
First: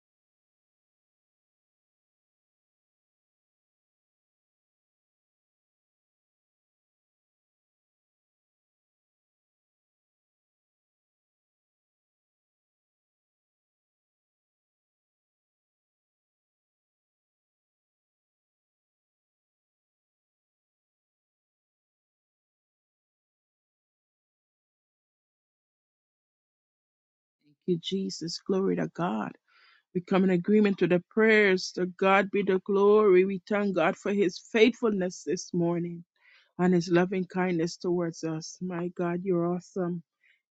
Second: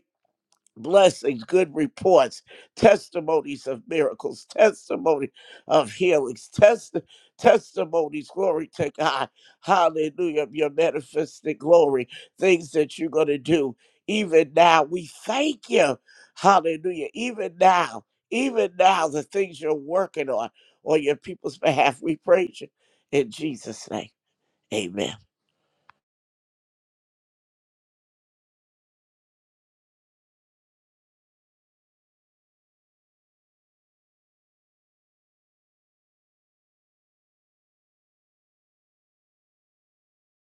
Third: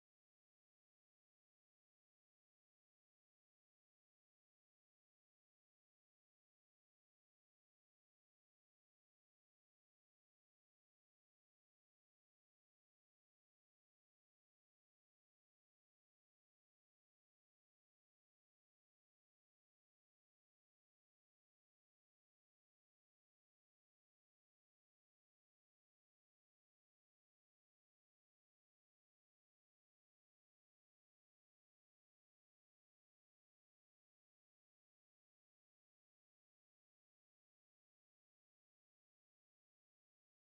S3: blessings, good reports, testimonies of miracles, testimony of healings, test, testimonies, glory to God, hallelujah, of your manifested glory, things that you're going to do. Even now, we thank you, hallelujah, even now, even now, the things you're working on on your people's behalf, we praise you in Jesus' name. Amen.
S1: you, Jesus. Glory to God. We come in agreement to the prayers. To God be the glory. We thank God for his faithfulness this morning and his loving kindness towards us. My God, you're awesome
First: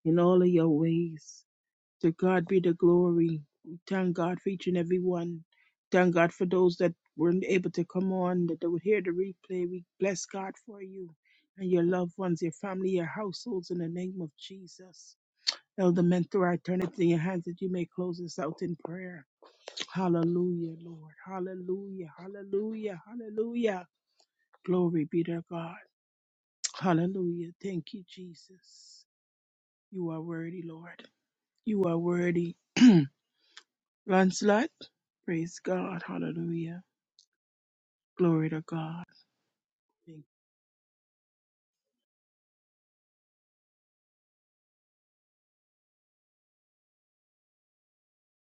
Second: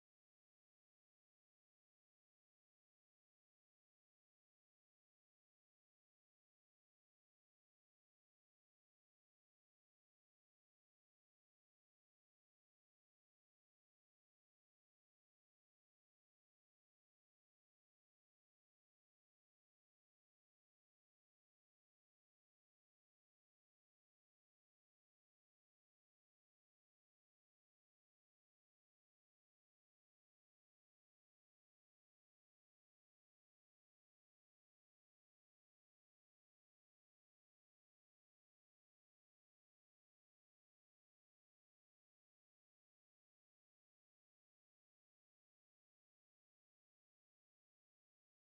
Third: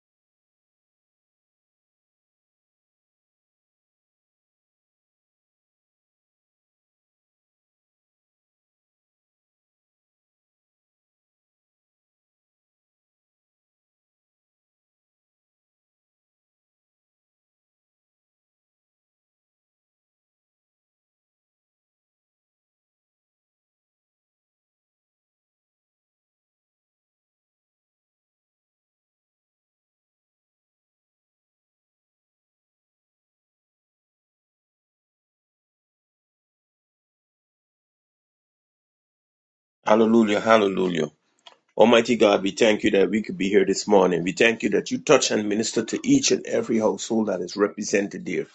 S1: in all of your ways. To God be the glory. We thank God for each and every one. Thank God for those that weren't able to come on, that they would hear the replay. We bless God for you and your loved ones, your family, your households in the name of Jesus. Elder Mentor, I turn it to your hands that you may close us out in prayer. Hallelujah, Lord. Hallelujah, hallelujah, hallelujah. Glory be to God. Hallelujah. Thank you, Jesus. You are worthy, Lord. You are worthy. Lancelot, praise God. Hallelujah. Glory to God.
S2: Hallelujah, hallelujah. Almighty God, we thank you that we could be here this morning. We thank you that you touch and minister to each and every household that is represented here.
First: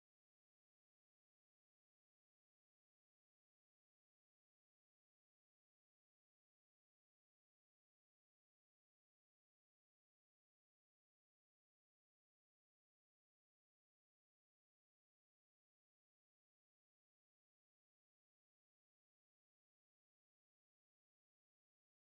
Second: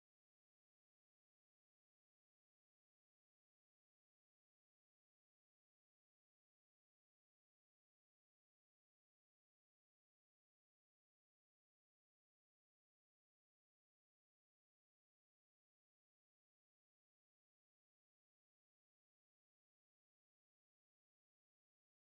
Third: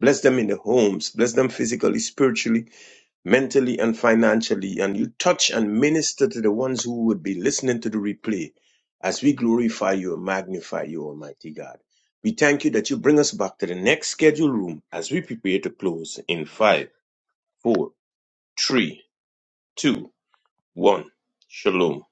S2: Bless them in their homes, bless them physically, spiritually, mentally and financially, and you touch and minister to the ones who would be listening to the replay as we glorify you and magnify you, Almighty God. We thank you that you bring us back to the next scheduled room as we prepare to close in five, four, three, two, one. Shalom.